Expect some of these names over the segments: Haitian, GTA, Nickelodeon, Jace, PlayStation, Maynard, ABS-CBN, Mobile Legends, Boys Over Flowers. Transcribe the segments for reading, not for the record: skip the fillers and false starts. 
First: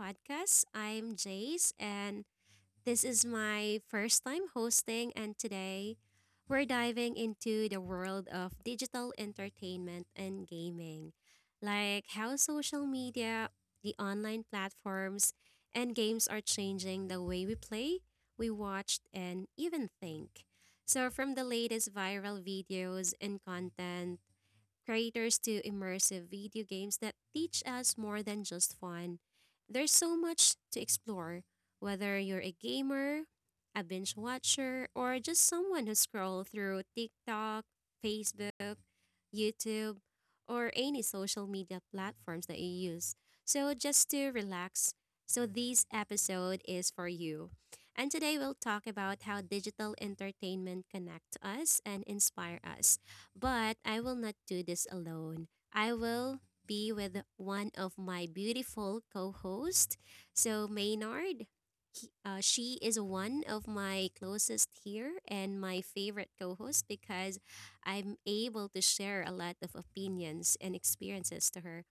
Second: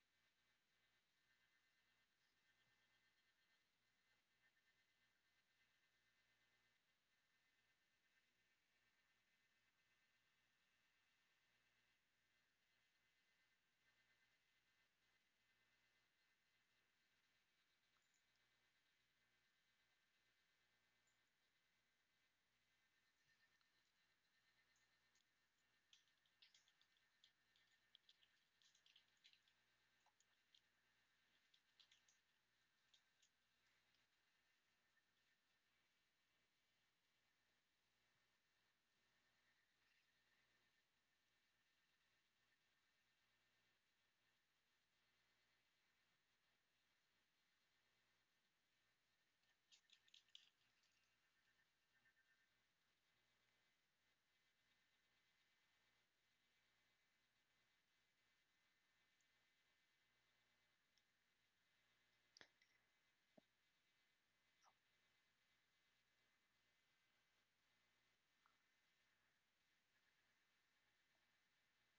podcast. I'm Jace, and this is my first time hosting. And today, we're diving into the world of digital entertainment and gaming, like how social media, the online platforms, and games are changing the way we play, we watch, and even think. So, from the latest viral videos and content, creators to immersive video games that teach us more than just fun. There's so much to explore, whether you're a gamer, a binge watcher, or just someone who scrolls through TikTok, Facebook, YouTube, or any social media platforms that you use. So just to relax, so this episode is for you. And today we'll talk about how digital entertainment connect us and inspire us. But I will not do this alone. I will be with one of my beautiful co hosts. So, Maynard, she is one of my closest here and my favorite co host because I'm able to share a lot of opinions and experiences to her.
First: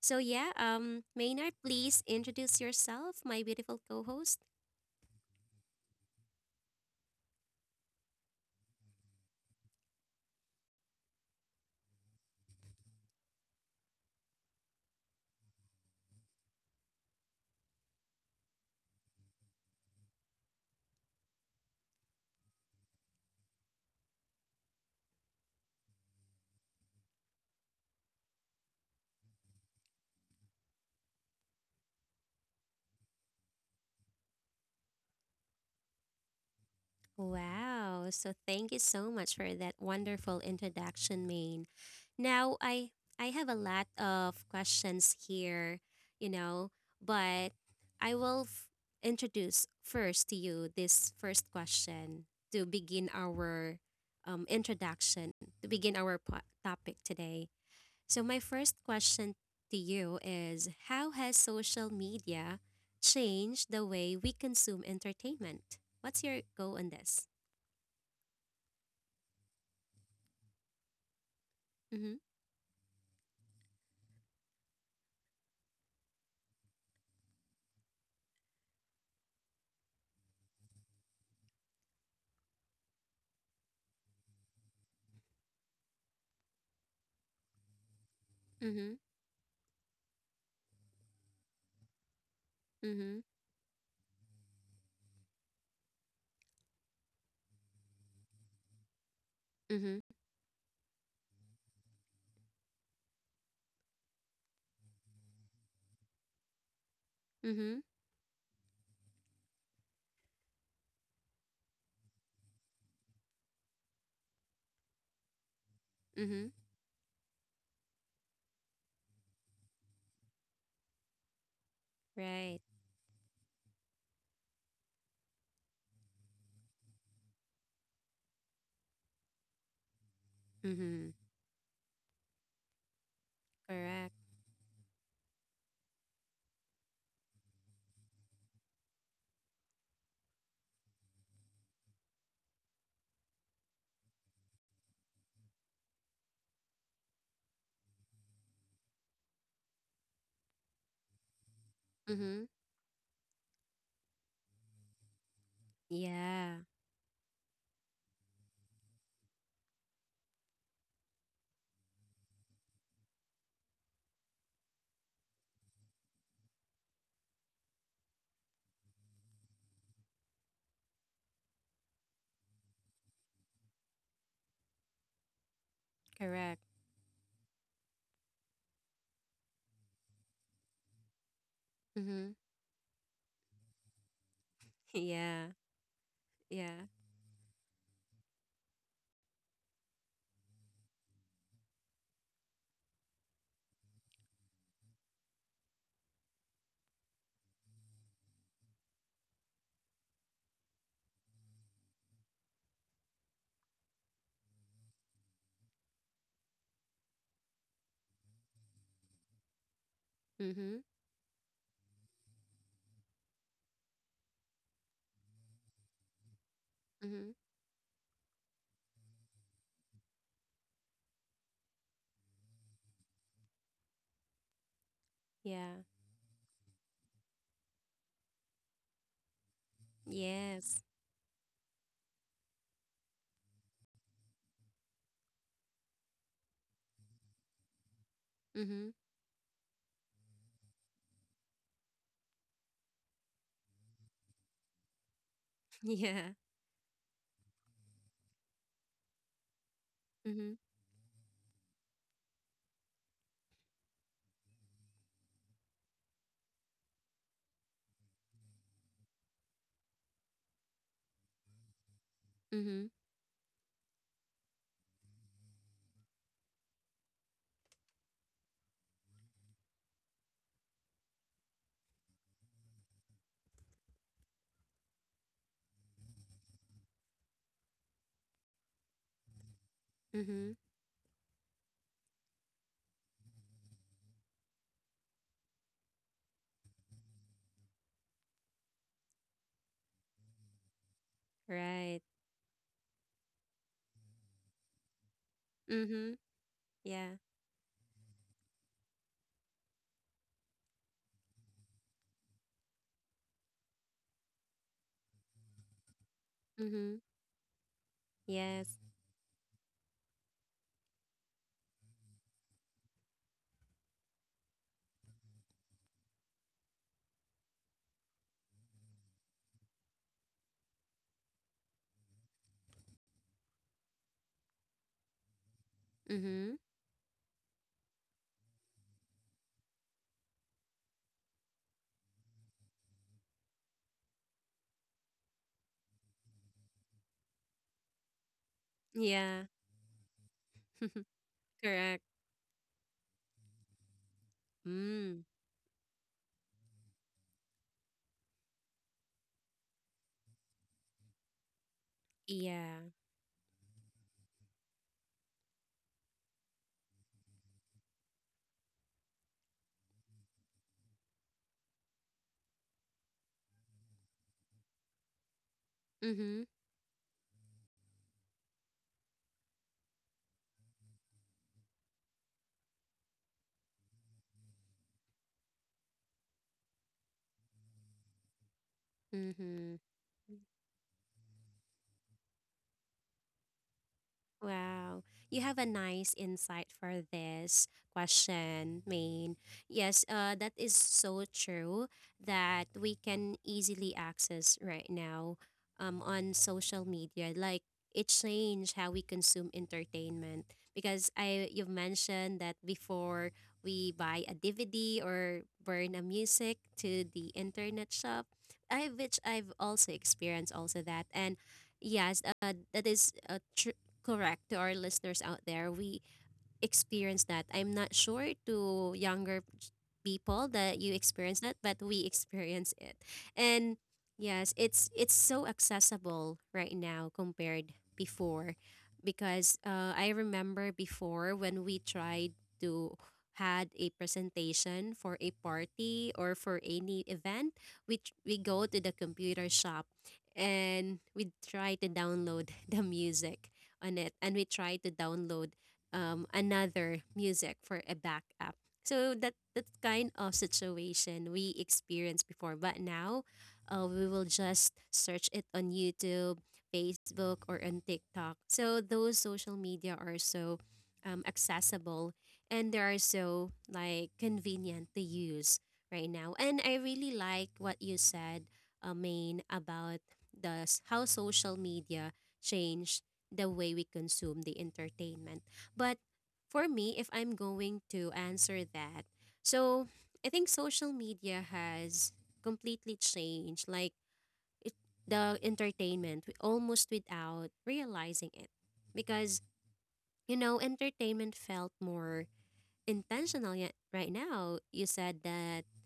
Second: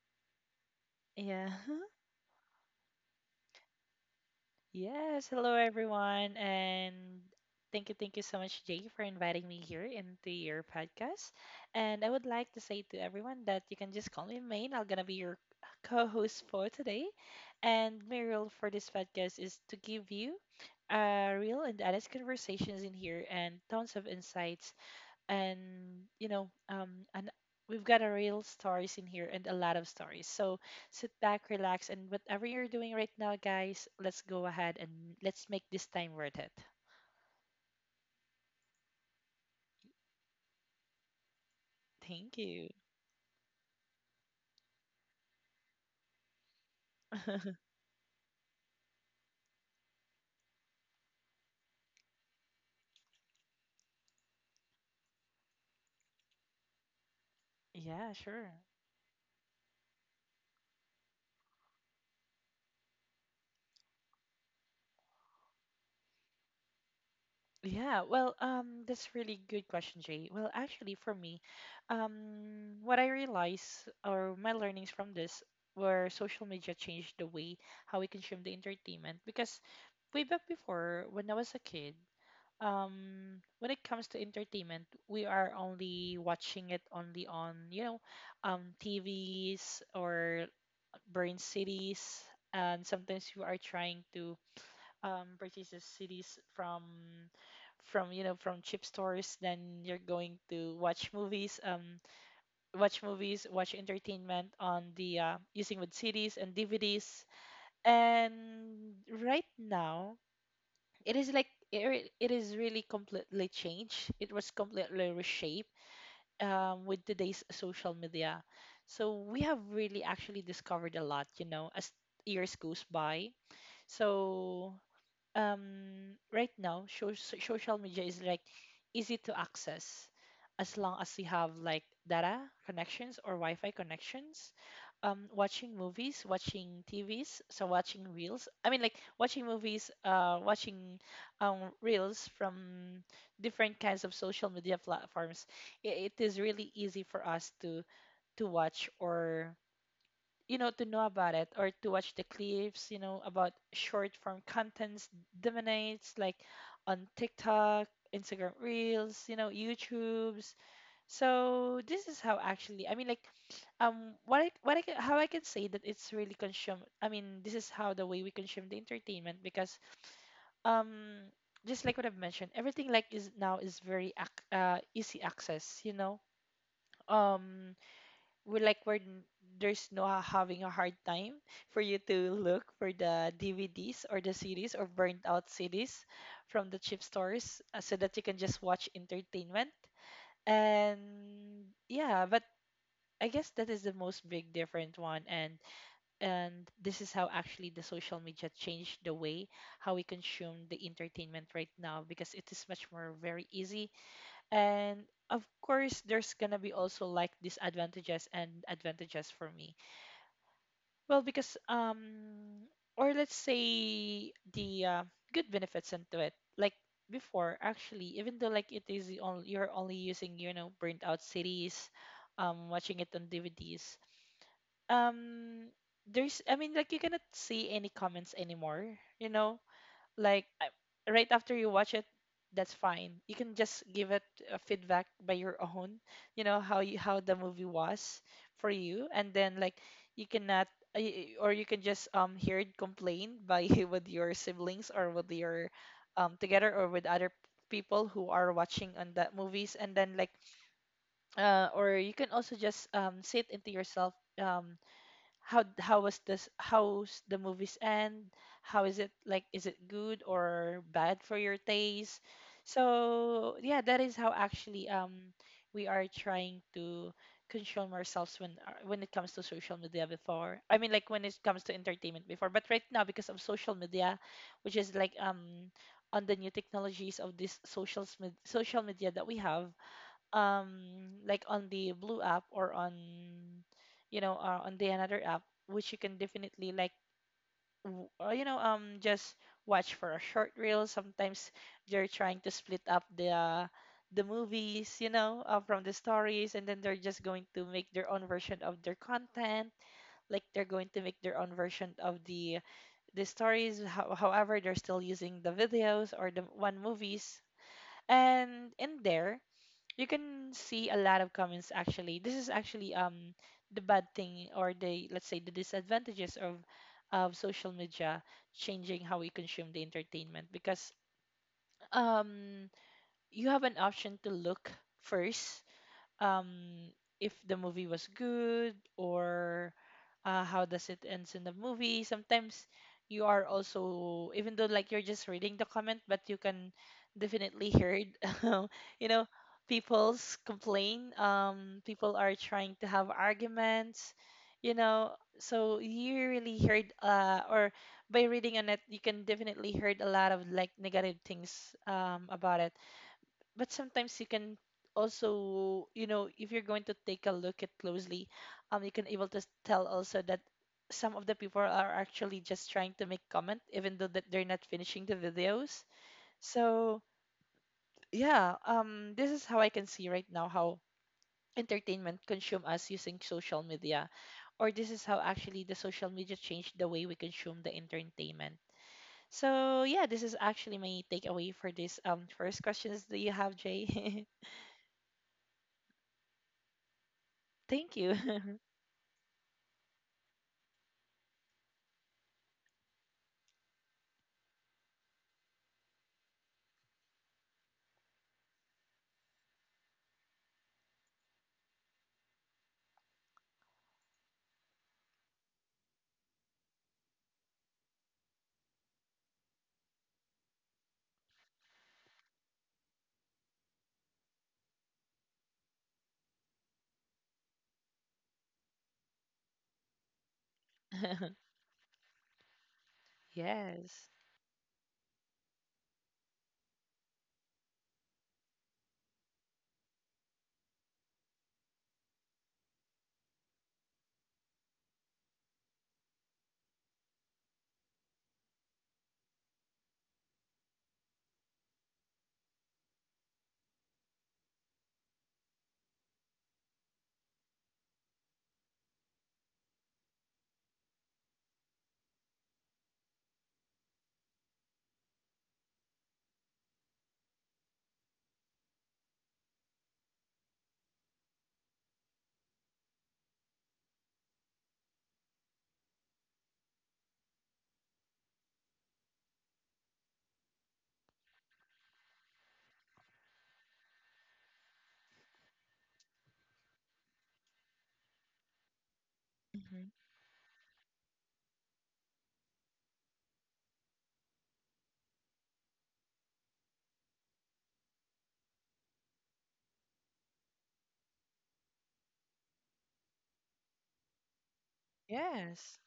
So, yeah, Yeah. Maynard, please introduce yourself, my beautiful co host. Yes. Hello, everyone. And thank you so much, Jay, for inviting me here into your podcast. And I would like to say to everyone that you can just call me Main. I'm going to be your co host for today. And my role for this podcast is to give you real and honest conversations in here and tons of insights and you know um and we've got a real stories in here and a lot of stories, so sit back, relax, and whatever you're doing right now, guys, let's go ahead and let's make this time worth it. Wow. So thank you so much for that wonderful introduction, Maine. Thank Now you. I I have a lot of questions here, you know, but I will f- introduce first to you this first question to begin our introduction, to begin our topic today. Yeah, So my sure. first question to you is, how has social media changed the way we consume entertainment? What's your go on this? Yeah, well, that's really good question, Jay. Well, actually, for me, Mhm. um what I realized, or my learnings from this, were social media changed the way how we consume the entertainment, because way back before when I was a kid, when it comes to entertainment, we are only watching it only on, you know, Mhm. TVs or brain cities, and Mhm. sometimes you are trying to purchase the cities from you know, from cheap stores, then Mhm. you're going to watch movies, watch movies, watch entertainment on the using with CDs and DVDs. Mhm. And right now, it is like it is really completely changed. It was completely reshaped Mhm. With today's social media. So we have really actually discovered a lot, you know, as Right. years goes by. So right now, social media is like easy to access as long Mhm. as you have like data connections or wi-fi Correct. connections. Um, watching movies, watching tvs, so watching reels, I mean like watching movies, watching reels from different kinds of social media platforms, it is really easy for us to watch, or you know, to know about it, or to watch the Mhm. clips, you know, about short form contents dominates like Yeah. on TikTok, Instagram Reels, you know, YouTubes. So this is how actually, I mean, like, what I can, how I can say that it's really consumed. I mean, this is how the way we consume the entertainment, because, um, just like what I've mentioned, everything like is now is very easy access, you know. Correct. Um, we like there's no having a hard time for you Mhm. to look for the DVDs or the CDs or burnt Yeah. out CDs from the Yeah. cheap stores, so that you can just watch entertainment. And yeah, but I guess that is the most big different one, and this is how actually the social media changed the way how we consume the entertainment right now, because it is much more very easy, and of course there's gonna be also like disadvantages and advantages for me. Mhm. Well, because or let's say the good benefits into it. Like Mhm. before, actually, even though like it is the only you're only using, you know, burnt out cities, watching it on DVDs. Um, Yeah. there's, I mean, like, you cannot see any comments anymore. You know, like I- Yes. right after you watch it, that's fine, you can just give it a feedback by your own, you know, how you, how the movie was for Mhm. you. And then like you cannot or you can just hear it complain by with your siblings, or with your Yeah. Together, or with other people who are watching on that movies. And then like Mhm. Or you can also just say it into yourself, um how was this, how's the movies end, how is it, like is it good or bad for your taste. Mhm. So yeah, that is how actually we are trying to consume ourselves when, when it comes to social media before, I mean like when it comes to entertainment before. But right now, because of social media, which is like on the new technologies of this social media that we have, Mhm. um like on the blue app, or on, you know, on the another app, which you can definitely like or, you know, just watch for a short reel. Sometimes Right. they're trying to split up the movies, you know, from the Mhm. stories, and then they're Yeah. just going to make their own version of their content. Like they're going to make their own version of the stories, however, they're still using the videos or the one Mhm. movies. Yes. And in there you can see a lot of comments. Actually, this is actually the bad thing, or the, let's say, the disadvantages of social media changing how we consume the entertainment, because um you have an option to look first, um, Mhm. if the movie was good, or how does it ends in the movie. Sometimes you are also, even though like you're just reading the comment, but you can definitely hear it. You know, Yeah. people's complain. Correct. People are trying to have arguments. You know, Mm. so you really heard, or by reading on it, you can definitely heard a lot of like negative things about it. Yeah. But sometimes you can also, you know, if you're going to take a look at closely, you can able to tell also that some of the people are actually just trying to make comment even though that they're not finishing the videos. Mhm. So yeah, this is how I can see right now how entertainment consume us using social media, or this is how actually the social media changed the way we consume the entertainment. Mhm. So yeah, this is actually my takeaway for this first questions that you have, Jay. Wow, you have a nice insight for this Thank you. question, Maine. Yes, that is so true that we can easily access right now on social media. Like, it changed how we consume entertainment because I you've mentioned that before we buy a DVD or burn a music to the internet shop, I which I've also experienced also that. And yes, that is true, correct. To our listeners out there, we experience that. I'm not sure to younger people that you experience that, but we experience it. And Yes. yes, it's so accessible right now compared before, because I remember before when we tried to had a presentation for a party or for any event, we go to the computer shop and we try to download the music on it, and we try to download another music for a backup, so that that kind of situation we experienced before. But now we will just search it on YouTube, Facebook, or on TikTok. So those social media are so accessible and they are so like convenient to use right now. And I really like what you said, Maine, about how social media changed the way we consume the entertainment. But for me, if I'm going to answer that, Hmm. so I think social media has completely changed, like it, the entertainment almost without realizing it. Because, you know, entertainment felt more intentional yet right now. You said that Yes.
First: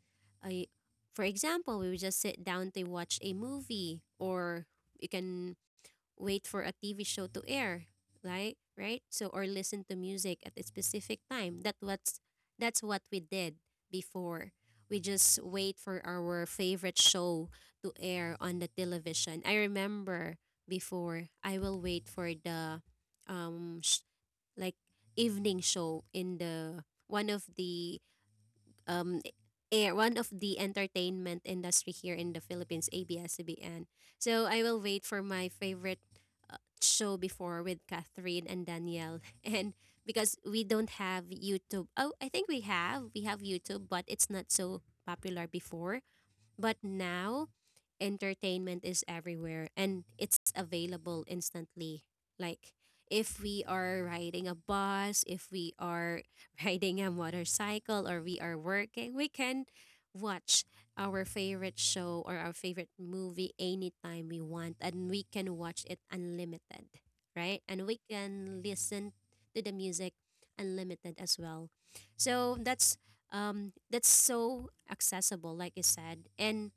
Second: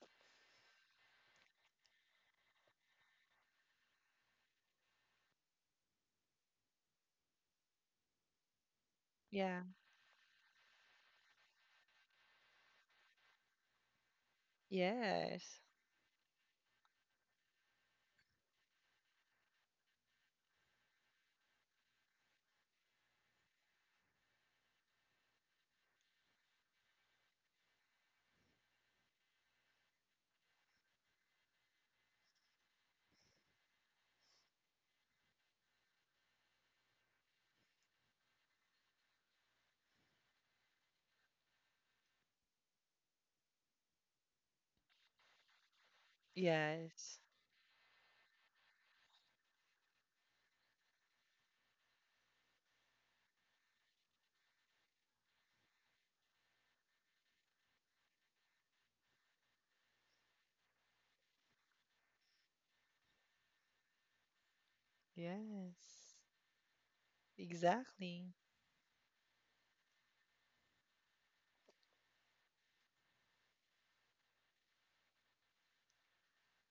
I for example, we would just sit down to watch a movie, or you can wait for a TV show to air, right? Right? So, or Yeah. listen to music at a specific time. That what's that's what we did before. We just Yes. wait for our favorite show to air on the television. I remember before I will wait for the um sh- like evening show in the one of the um air, one of the entertainment industry here in the Philippines, ABS-CBN. So I will wait for my favorite show before with Catherine and Danielle. And because we don't have YouTube. Oh, I think we have. We have YouTube, but it's not so popular before. But Yes. now, entertainment is everywhere and it's available instantly. Like, if we are riding a bus, if we are riding a motorcycle, or we are working, we can watch our favorite show or our favorite movie anytime we want. And we can watch it Yes. unlimited, right? And we Exactly. can listen to the music unlimited as well. So that's so accessible, like you said. And,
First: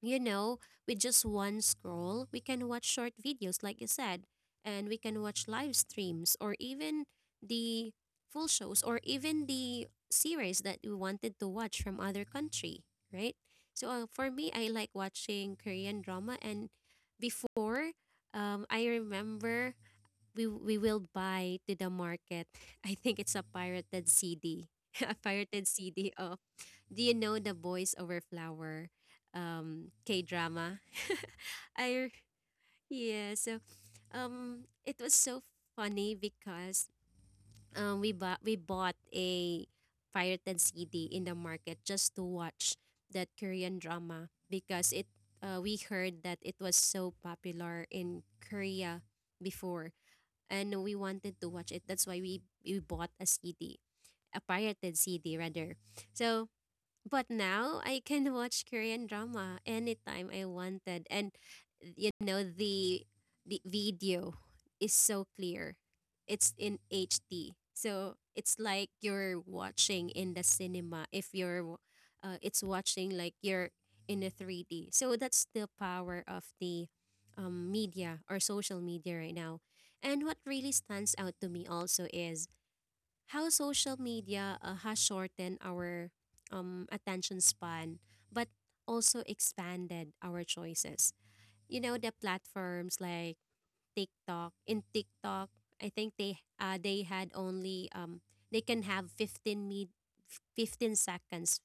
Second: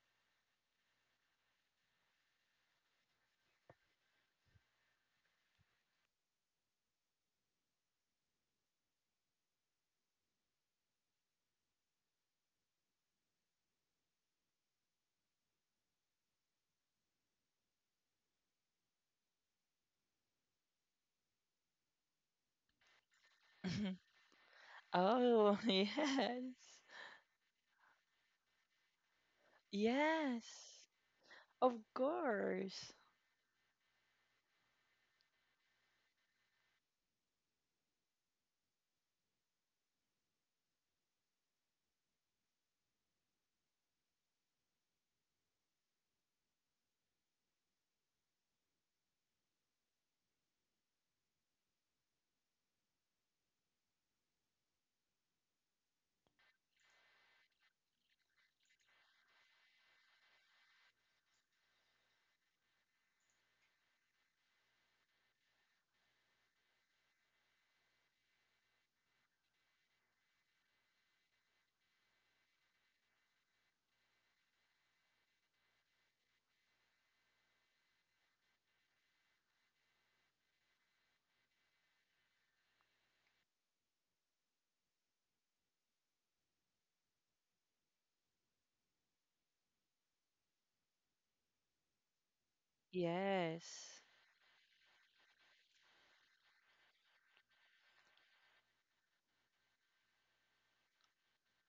you know, with just one scroll, we can watch short videos, like you said, and we can watch live streams or even the full shows or even the series that we wanted to watch from other country, right? So for me, I like watching Korean drama. And before, I remember we will buy to the market. I think it's a pirated CD, a Oh, pirated CD of. yes. Do you know the Boys Over Flower, K Yes. drama? Of I course. yeah. So it was so funny because we bought a pirated CD in the market just to watch that Korean drama because it we heard that it was so popular in Korea before, and we wanted to watch it. That's why we bought a CD, a pirated CD rather. So, but now I can watch Korean drama anytime I wanted. And you know, the video is so clear. It's in HD. So it's like you're watching in the cinema. If you're w- It's watching like you're in a 3D. So that's the power of the media or social media right now. And what really stands out to me also is how social media has shortened our attention span, but also expanded our choices. You know, the platforms like Yes. TikTok. In TikTok, I think they had only they can have 15 seconds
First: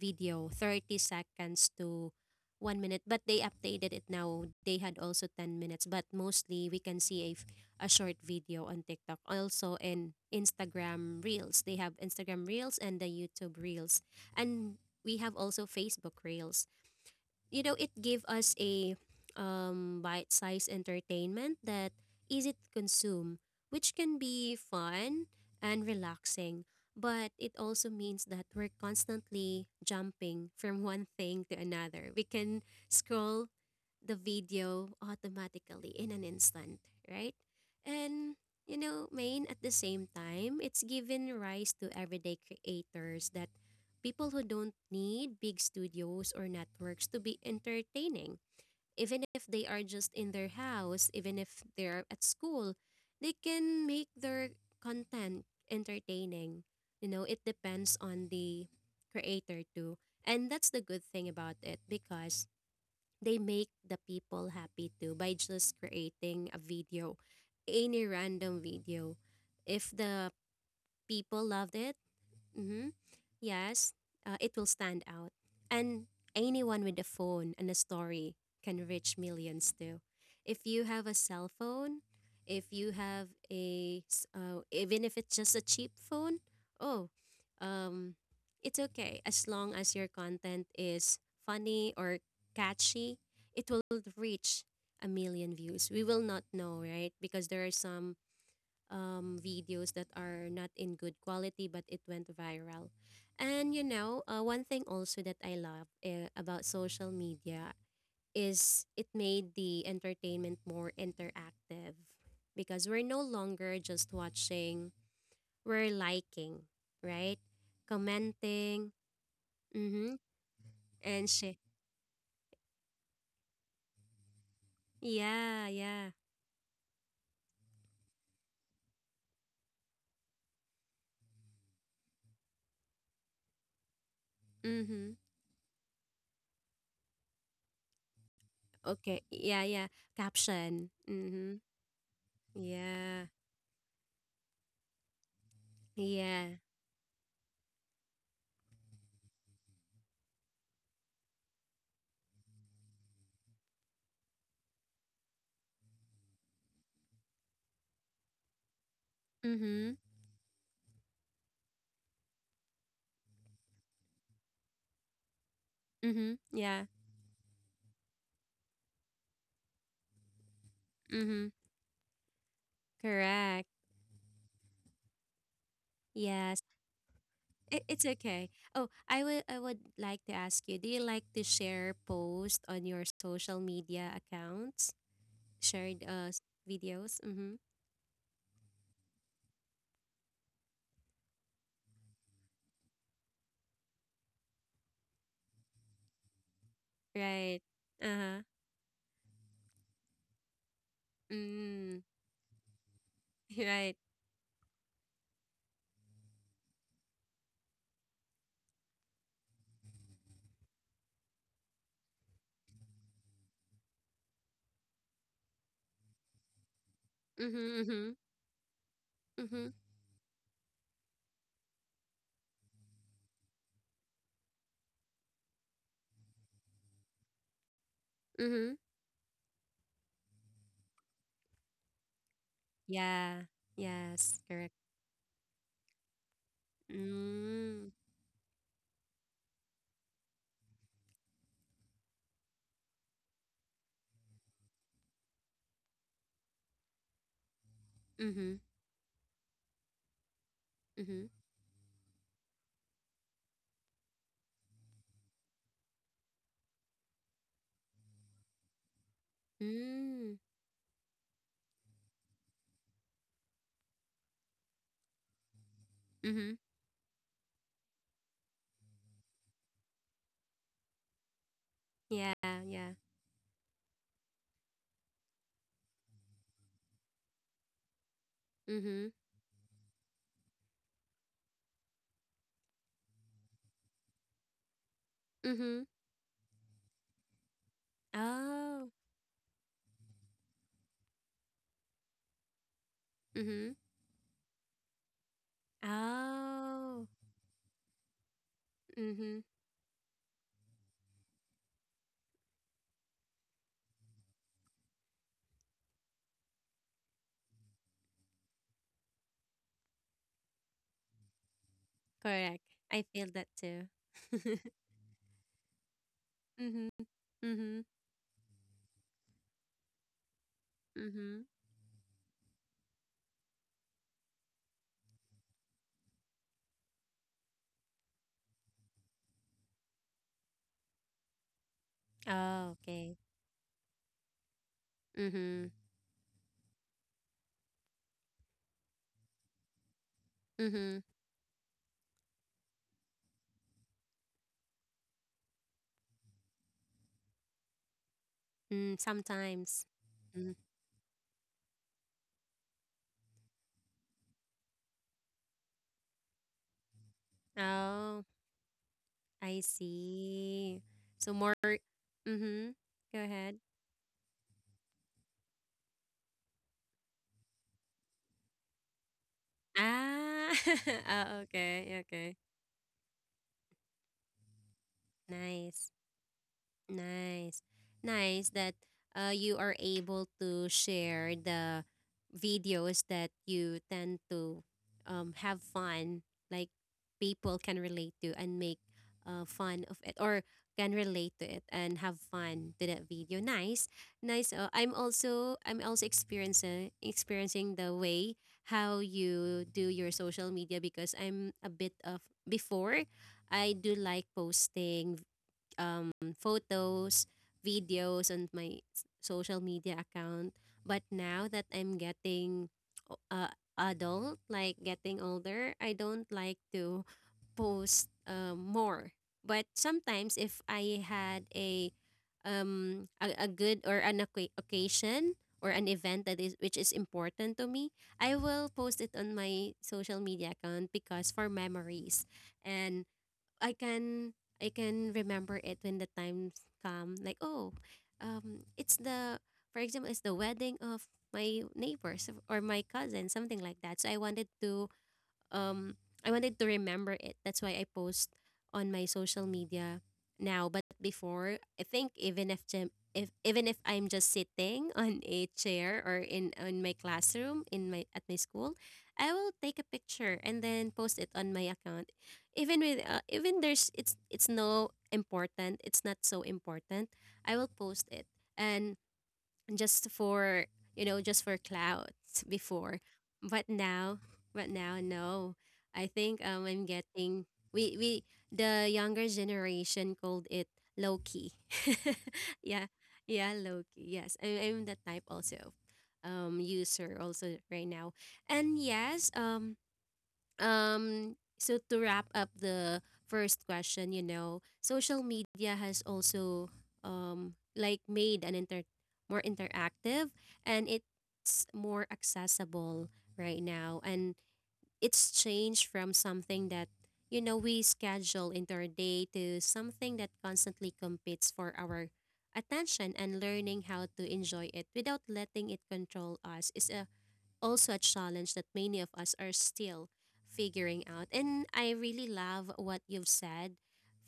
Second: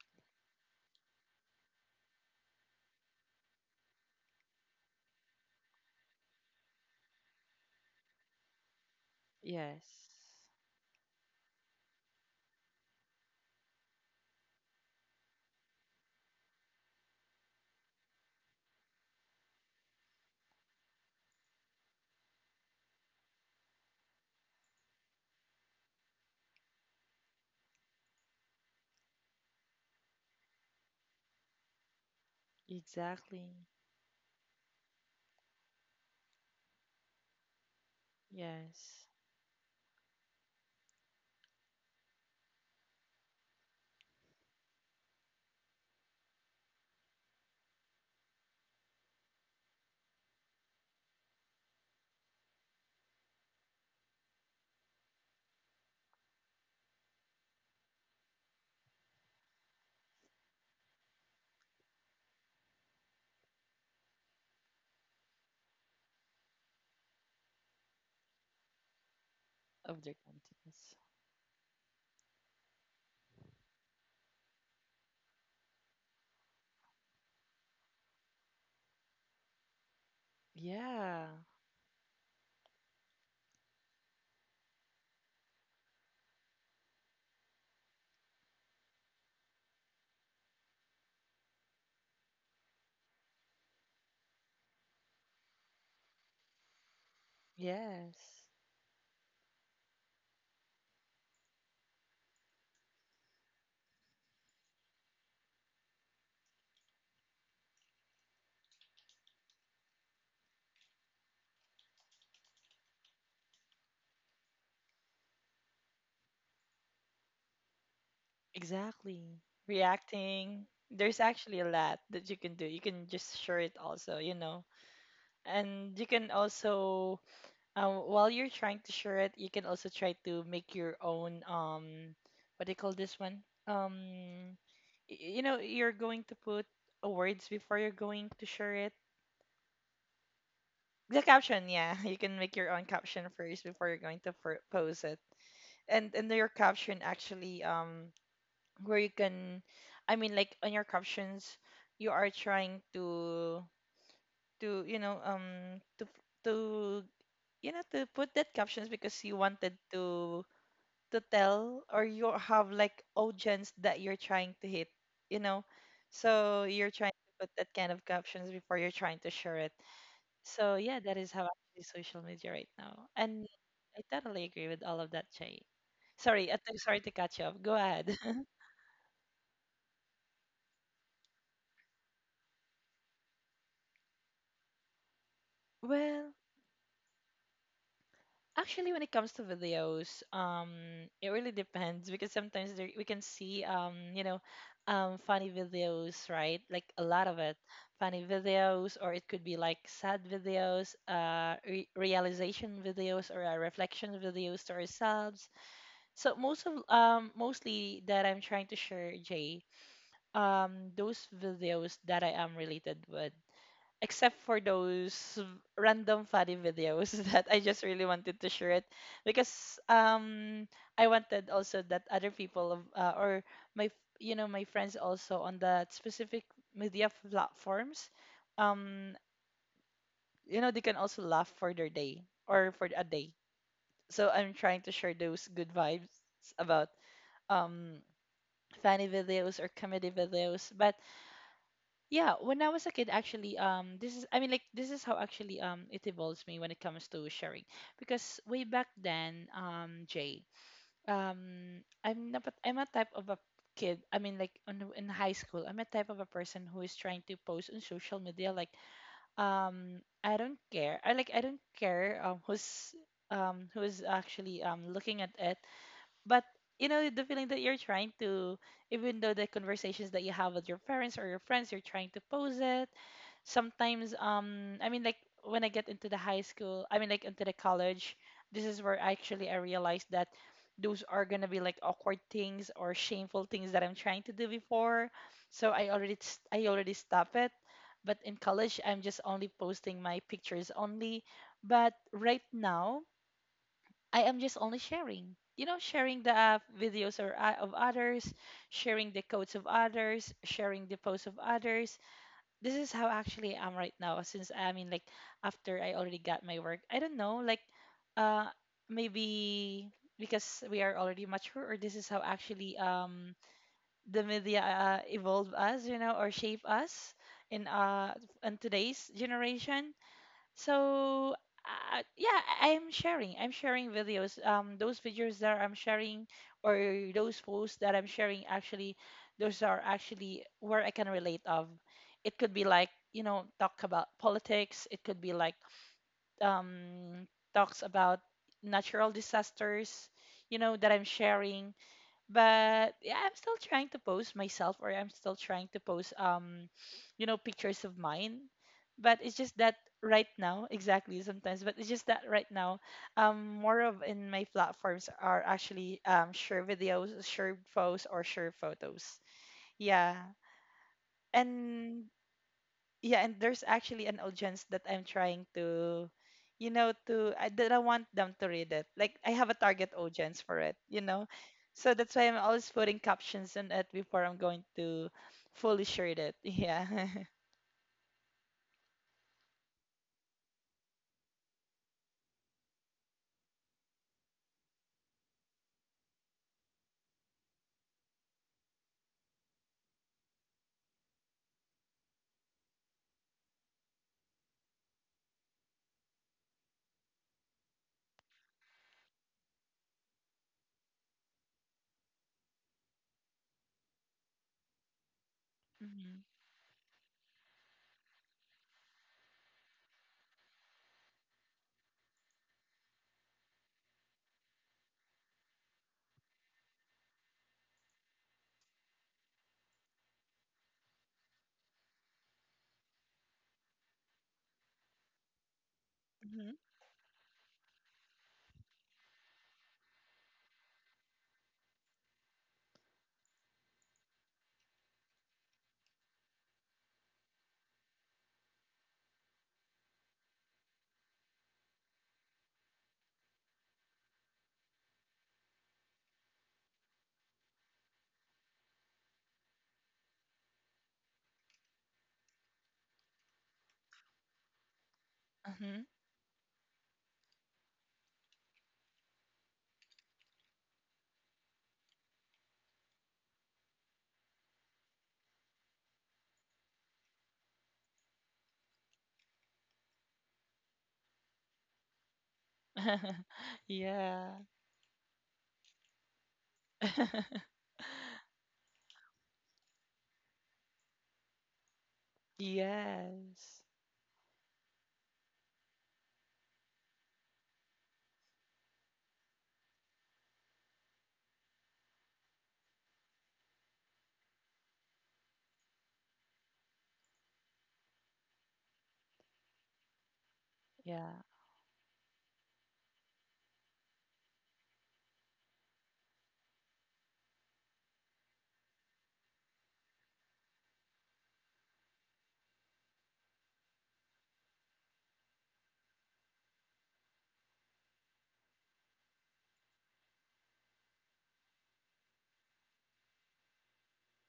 video, 30 seconds to 1 minute, but they updated it now. They had also 10 minutes, but mostly we can see a, a short video on TikTok. Also in Yes. Instagram Reels, they have Instagram Reels and the YouTube Reels. And we have also Facebook Reels. You know, it gave us a bite-sized entertainment that easy to consume, which can be fun and relaxing, but it also means that we're constantly jumping from one thing to another. We can scroll Exactly. the video automatically in an instant, right? And you know, Yes. main, at the same time, it's given rise to everyday creators, that people who don't need big studios or networks to be entertaining. Even if they are just in their house, even if they're at school, they can make their content entertaining. You know, it depends on the creator too. And that's the good thing about it, because they make the people happy too by just creating a video, any random video. If Of their the contents. people loved it, mhm, yes, it will stand out. And anyone with a phone and a story can reach millions too. If you have a Yeah. cell phone, if you have a, even if it's just a cheap phone, oh, um, it's okay. As long as your content is funny or catchy, it will reach a million views. We will not know, right? Because there are some Yes. Videos that are not in good quality, but it went viral. And you know, one thing also that I love about social media is it made the entertainment more interactive, because we're no longer just watching, we're liking, right? Commenting, Exactly. mm-hmm. Reacting. There's And she, actually a lot that you can do. You can just share it also, you know. yeah, And you yeah, can also, while you're trying to share it, you can also try to make your own, what do you call this one, um mm-hmm. You know, you're going to put words before you're going to share it. Okay, yeah, yeah, caption, The mm-hmm. caption, yeah. You can make your own Yeah, caption first before you're going to post it. And yeah, your caption actually, where you can, I mean like on your captions, you are trying to you know, to to, you know, to put that captions because you wanted mm-hmm, to tell, or you have like audience that you're trying to hit, you know. mm-hmm, So yeah. you're trying to put that kind of captions before you're trying to share it. So yeah, that is how Mm-hmm. actually social media right now. And Correct. I totally agree with all of that, Jay. Sorry, Yes. sorry to catch you up, go It, it's ahead. okay. Oh, I would like to ask you, do you like to share posts on your social media accounts? Shared Well, videos? Mm-hmm. actually, when it comes to videos, it really depends, because sometimes there, we can see, you know, funny videos, right? Like a lot of Right. it, funny Uh-huh. videos, or it could be like sad videos, re Mm. realization videos, or Right. reflection videos to ourselves. So most of, mostly that I'm trying to share, Jay, those videos that I am related with, except for those random funny videos that Mm-hmm. I just really Mm-hmm. wanted to share it, Mm-hmm. because I wanted also that other people, or my, you know, my friends also on that specific media platforms, Mm-hmm. um you know, they can also laugh for their day or for a day. Yeah. So Yes, I'm correct. trying to share those good vibes about Mm. um funny videos or comedy videos. But yeah, when I was a kid, actually, this is, I mean, like, this is how actually, it evolves me when it comes to sharing. Because Mm-hmm. way back then, Jay, Mm-hmm. I'm not, I'm a type of a kid. I mean, like, in high school, I'm a type of a person who is trying to post on social media, like, Mm. I don't care. I don't care, who is actually, looking at it. But Mm-hmm. you know the feeling that you're trying to, even though the conversations that you have with your parents or your friends, you're trying to Yeah, pose it yeah. sometimes. Um, I mean, like, when I get into the high school, I mean like into the college, this is where Mm-hmm. actually I realized that those are gonna be like awkward things or shameful things that I'm trying to do before. So Mm-hmm. I already stop it. But in college, Oh. I'm just only posting my pictures only. But right now, Mm-hmm. I am just only sharing. You know, sharing the Oh. videos, or of others, sharing the Mm-hmm. codes of others, sharing the posts of others. This is how actually I'm right now. Since after I already got my work, I don't know, uh, maybe because we are already mature, or this is how Correct. actually I feel that too. the media evolve us, you know, or shape Mm-hmm. us in Mm-hmm. uh in today's generation. So Mm-hmm. Yeah, I'm sharing. I'm sharing videos. Those videos that I'm sharing, or those posts that I'm sharing actually, those are actually where I can relate of. It could be Oh, like, okay. you know, talk about politics. It could be like, Mm-hmm. um, talks about natural disasters, you know, Mm-hmm. that I'm sharing. But yeah, I'm still trying to post myself, or I'm still trying to post, you know, pictures of mine. Mm, But it's just sometimes. that right Mm. now exactly sometimes, but it's just that right now, more of, in my platforms are actually, um, share videos, share posts, Oh, or share photos. I Yeah. see. So more. and Mm-hmm. Go yeah and ahead. there's actually an audience that I'm trying to, you know, to I that I want them to read it, like I have a target audience Ah. for it, you know. Oh, okay. So that's why Okay. I'm always putting captions on it before I'm going to fully Nice. share it. Yeah. Nice. Nice that you are able to share the videos that you tend to have fun, like people can relate to and make fun of it, or can relate to it and have fun to that video. Nice. Nice. I'm also experiencing the way how you do your social media, because I'm a bit of before I do like posting um, Mhm, photos, videos on my social media account. But now that I'm getting o- uh, adult, like getting older, I don't like to post more. But sometimes if I had a a good or an occasion or an event that mhm, is which is important to me, I will post it on my social media account because for memories, and I can I can remember it when the times come. Like, oh, it's the, for example, it's the wedding of my neighbors or my cousin, something like that. So um I wanted to remember it. That's why I post on my social media now. But before, I think even if jam- if even if I'm just sitting on a mhm. chair or in on my classroom in my at my school, I will take a picture and then post it on my account. Even with even there's it's no important. It's not so important. I will post it and just for just for clout before but now. Yeah. But now no. I think I'm getting, we the younger generation called it low key. Yeah, yeah, Yes. low key. Yes, I'm that type also, um, user also right now. And yes, so to wrap up the first question, you know, social media has also, um, like made an inter more interactive and Yeah. it's more accessible right now. And it's changed from something that, you know, we schedule into our day to something that constantly competes for our attention, and learning how to enjoy it without letting it control us is a also a challenge that many of us are still figuring out. And I really love what you've said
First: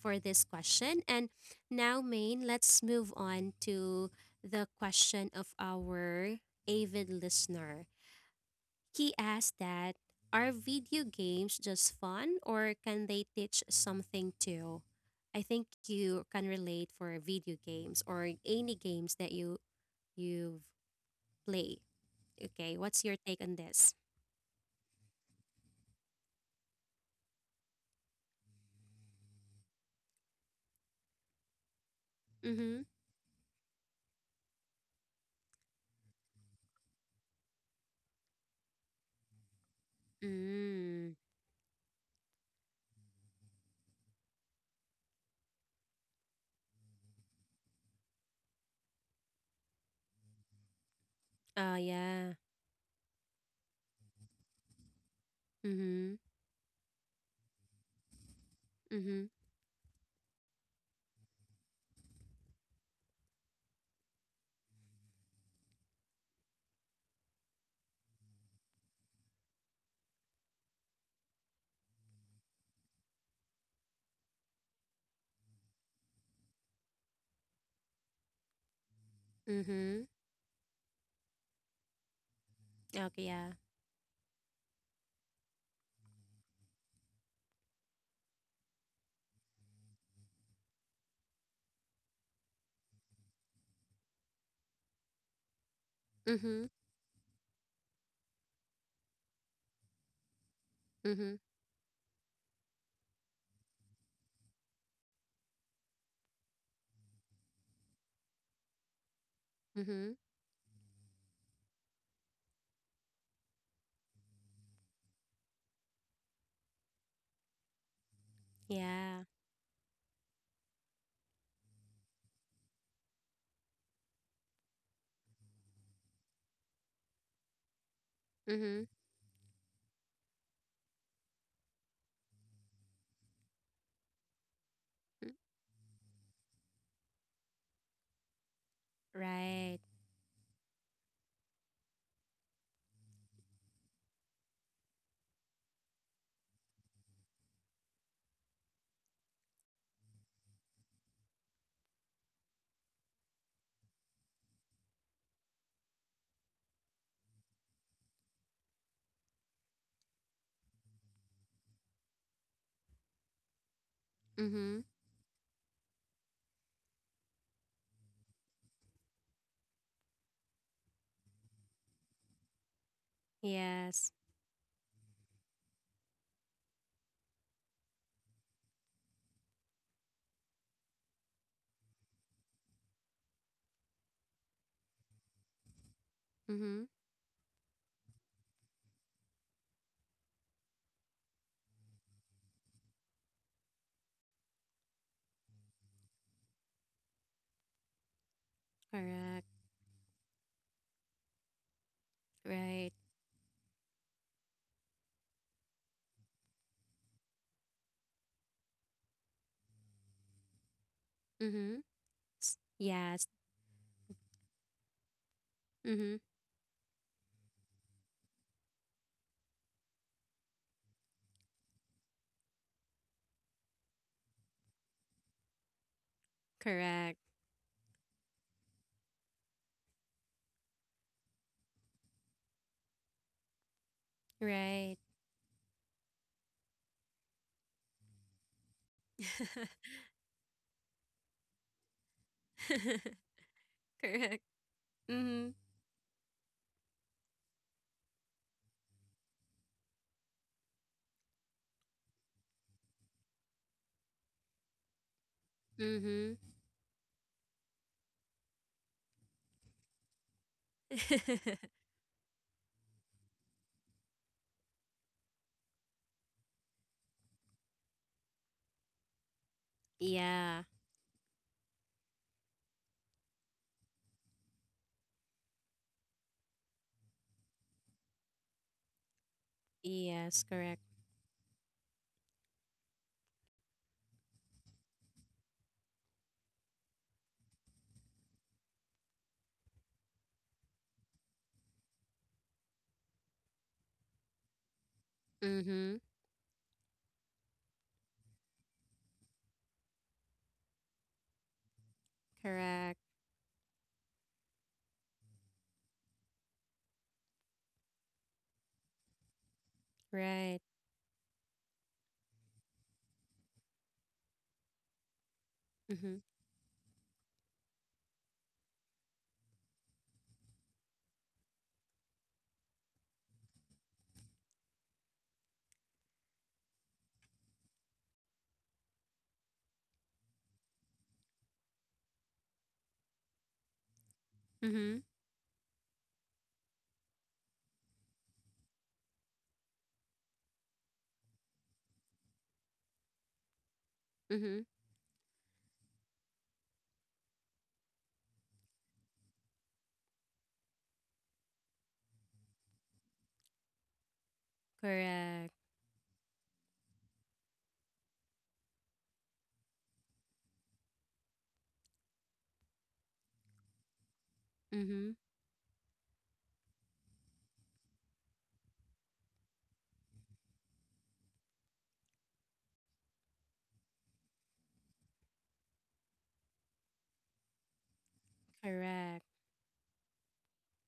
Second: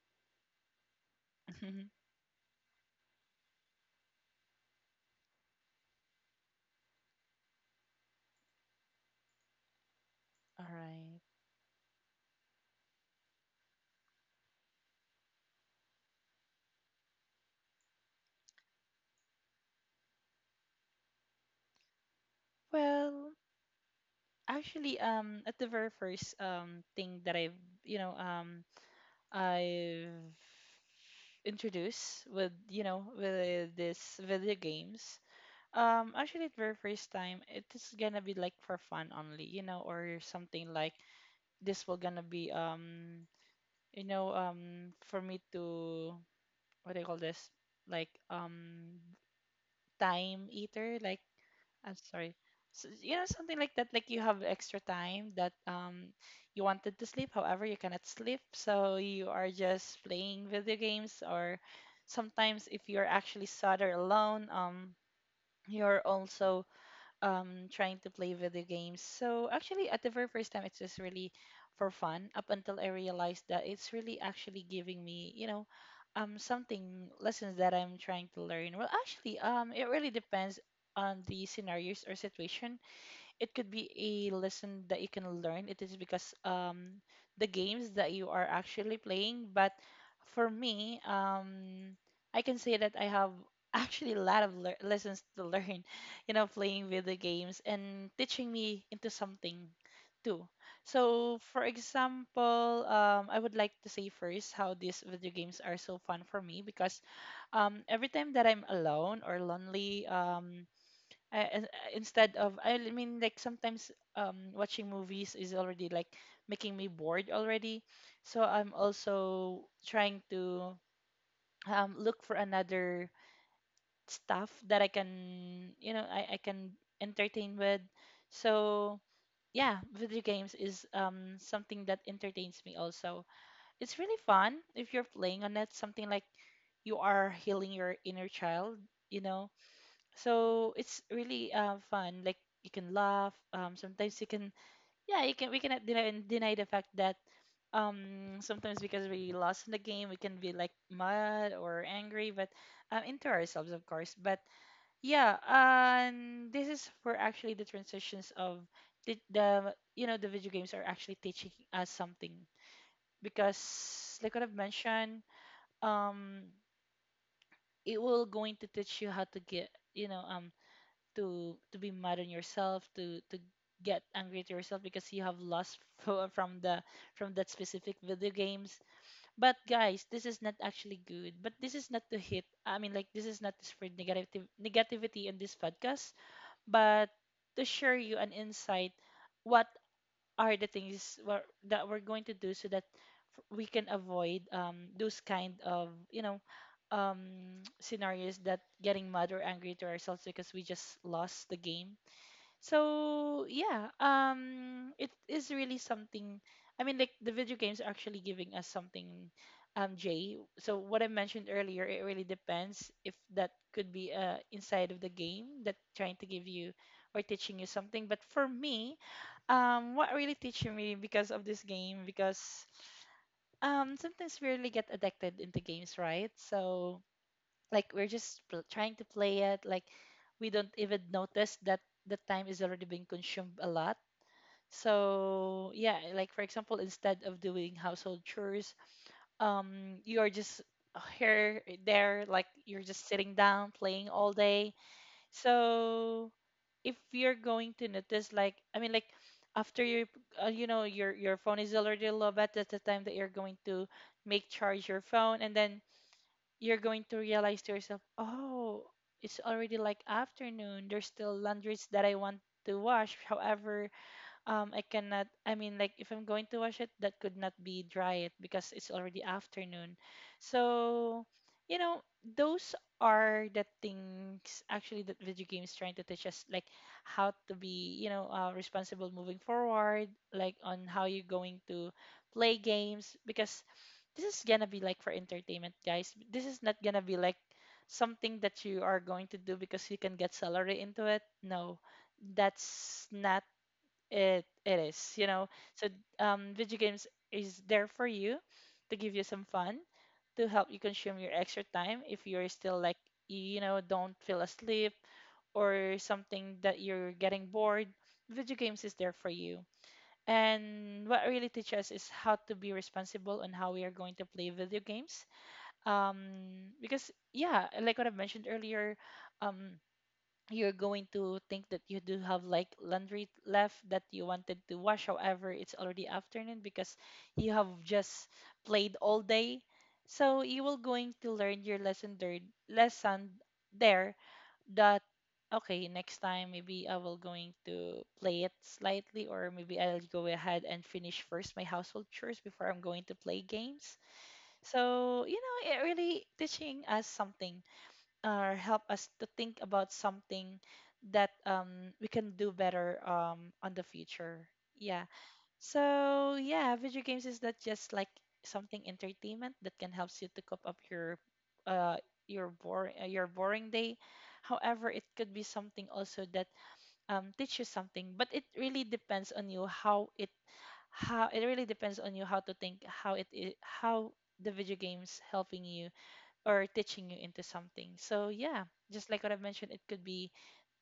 for this question. And now, Maine, let's move on to the question of our avid listener. He asked that, are All video right. games just fun or can they teach something too? I think you can relate for video games or any games that you've play. Okay, what's your Well, take on this? actually, at the very first thing that you know um I've introduced with, Mm-hmm. you know, with this video games. Actually, the very first time, it is gonna be like for fun only, you know, or something like, Mm. this will gonna be you know, for me to, what do you call this, like, time eater. Like, Oh, I'm yeah. sorry. So, you know, something like that, like you have extra time that Mm-hmm. you wanted to sleep, however, you cannot sleep, so Mm-hmm. you are just playing video games, or sometimes if you're actually sad or alone, you're also trying to play video games. So actually, at the very first time, it's just really for fun, up until I realized that it's really actually giving me, you know, something lessons that I'm trying to learn. Well, actually, it Mm-hmm. really depends on the scenarios or situation. Okay, yeah. It could be a lesson that you can learn. It is because, the games that you are actually playing. But for me, I can say that I have actually a lot of lear lessons to learn, you know, Mm-hmm. playing video games and teaching me into something too. Mm-hmm. So, for example, I would like to say first how these video games are so fun for me, because every time that I'm alone or lonely, Mm-hmm. I, I- instead of, I mean, like, sometimes watching movies is already like making me bored already. So I'm Yeah. also trying to look for another stuff that I can, you know, I can entertain with. Mm-hmm. So yeah, video games is something that entertains me also. It's really fun if you're playing on it, something like you are healing your inner child, you know. Right. So it's really fun, like you can laugh, sometimes you can, yeah, you can, we cannot deny the fact that, sometimes, because we lost in the game, we can be like mad or angry, but into ourselves, of course. But yeah, and this is for actually the transitions of the you know, the video games are actually teaching us something, because like what I've Mm-hmm. mentioned, um it will going to teach you how to get, you know, to be mad on yourself, to get Yes. angry to yourself, because you have lost from the, from that specific video games. But guys, this is not actually good, but this is not to hit, I mean, like, this is not to spread negative negativity in this podcast, Mm-hmm. but to share you an insight what are the things that we're going to do so that we can avoid, those kind of, you know, scenarios that getting mad Correct. or angry to ourselves because we just lost the game. Right. So yeah, it is really something. I mean, like, the video games are actually giving us something, Jay. So what I mentioned Mm-hmm. earlier, it really depends if Yes. that could be inside of the game that Mm-hmm. trying to give you or teaching you something. But for me, what really teaching me because of this game, because sometimes we really get addicted into games, right? So Correct. like we're just trying to play it, like we don't even notice that the time is already being consumed a lot. Right. So yeah, like, for example, instead of doing household chores, you are just here there, like you're just sitting down playing all Correct. day. Mm-hmm. So if you're going to notice, like, I mean, like, after you you know, your phone is already low, but that's the time that you're going to make charge your phone, and then Mm-hmm. you're going to realize to yourself, oh, it's already like afternoon. There's still laundries that I want to wash. However, I cannot, I mean, like, if I'm going to wash it, that could not be dry it because it's already afternoon. Yeah. So, you know, those are the things actually that video games trying to teach us, like how to be, you know, responsible moving forward, Yes, like correct. on how you're going to play games, because this is gonna be like for entertainment, guys. This is not gonna be like something that you are going to do because you can get salary into it. No, that's not it. It is, you know. So Mm-hmm. Video games is there for you, to give you some fun, to help you consume your extra time if you're still Correct. like, you know, don't feel asleep, or something that you're getting bored, video games is there for you. Right. And what really teaches us is how to be responsible on how we are going to play video games. Mm-hmm. um because yeah, like what I mentioned earlier, um you're going to think that you do have like laundry left that you wanted to wash, however it's already afternoon, because you have just played all day. So you will going to learn your lesson there, lesson there Mm-hmm. that, okay, next time maybe I will going to play it slightly, or maybe I'll go ahead and finish first my household chores before I'm going to play games. Mm-hmm. So you know, it really teaching us something, or help us to think about something that, we can do better, on the future. Yeah. Correct. So yeah, video games is not just like something entertainment that can help you to cope up uh, your boring, your boring day. However, it Mm-hmm. could be something also that, teach you something, but it really depends on you how it, how it really depends on you how to think how it is, how the video games helping you or teaching you into something. So yeah, just Correct. like what I've mentioned, it could be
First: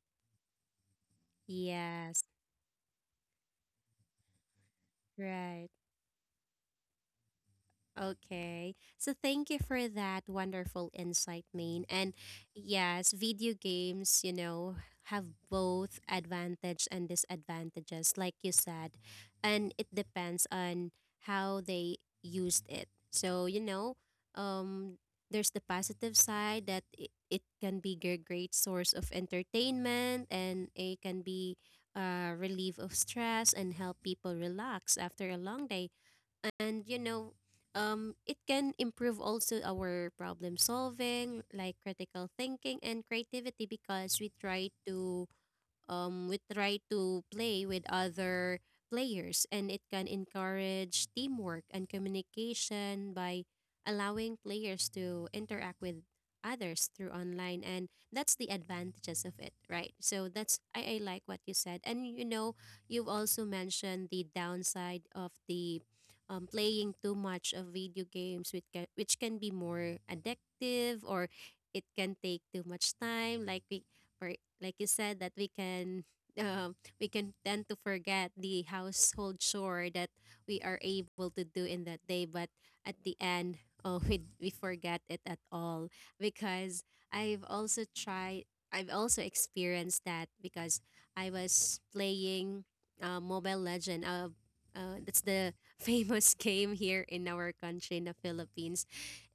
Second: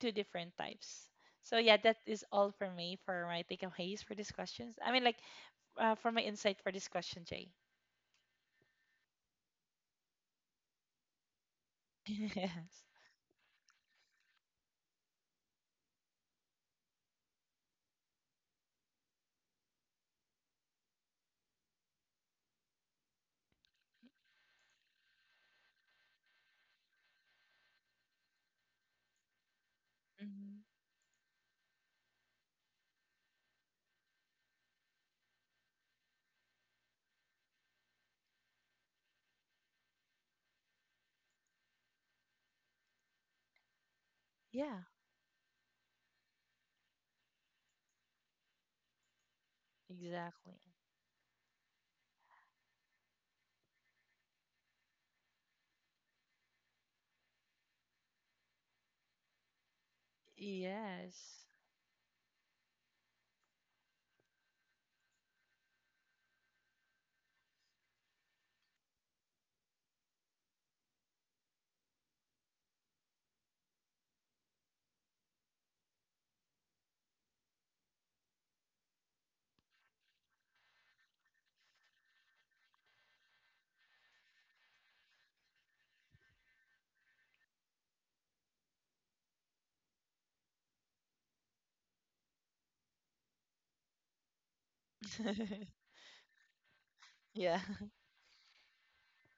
two different types. So yeah, that Yes. is all for me for my takeaways for these questions. I mean, like, Right. For my insight for this question, Jay. Okay. So thank you for that wonderful insight, Main. And Yes. yes, video games, you know, have both advantage and disadvantages, like you said. And it depends on how they used it. So, you know, um, there's the positive side that it can be a great source of entertainment, Hmm. and it can be a relief of stress and help people relax after a long day. And you know, um, it can improve also our problem solving, like critical thinking and creativity, because we try Yeah. to, we try to play with other players, and it can Exactly. encourage teamwork and communication by allowing players to interact with others through online. And that's the advantages of it, right? So that's, I like what Yes. you said. And you know, you've also mentioned the downside of the, playing too much of video games, which can be more addictive, or it can take too much time like we, for, like you said that we can, um, we can tend to forget the household chore that we are able to do in that day. But at the end, oh, we forget it at all, because I've also tried, I've also experienced that, because I was playing, Mobile Legend, that's the famous game here in our Yeah. country in the Philippines.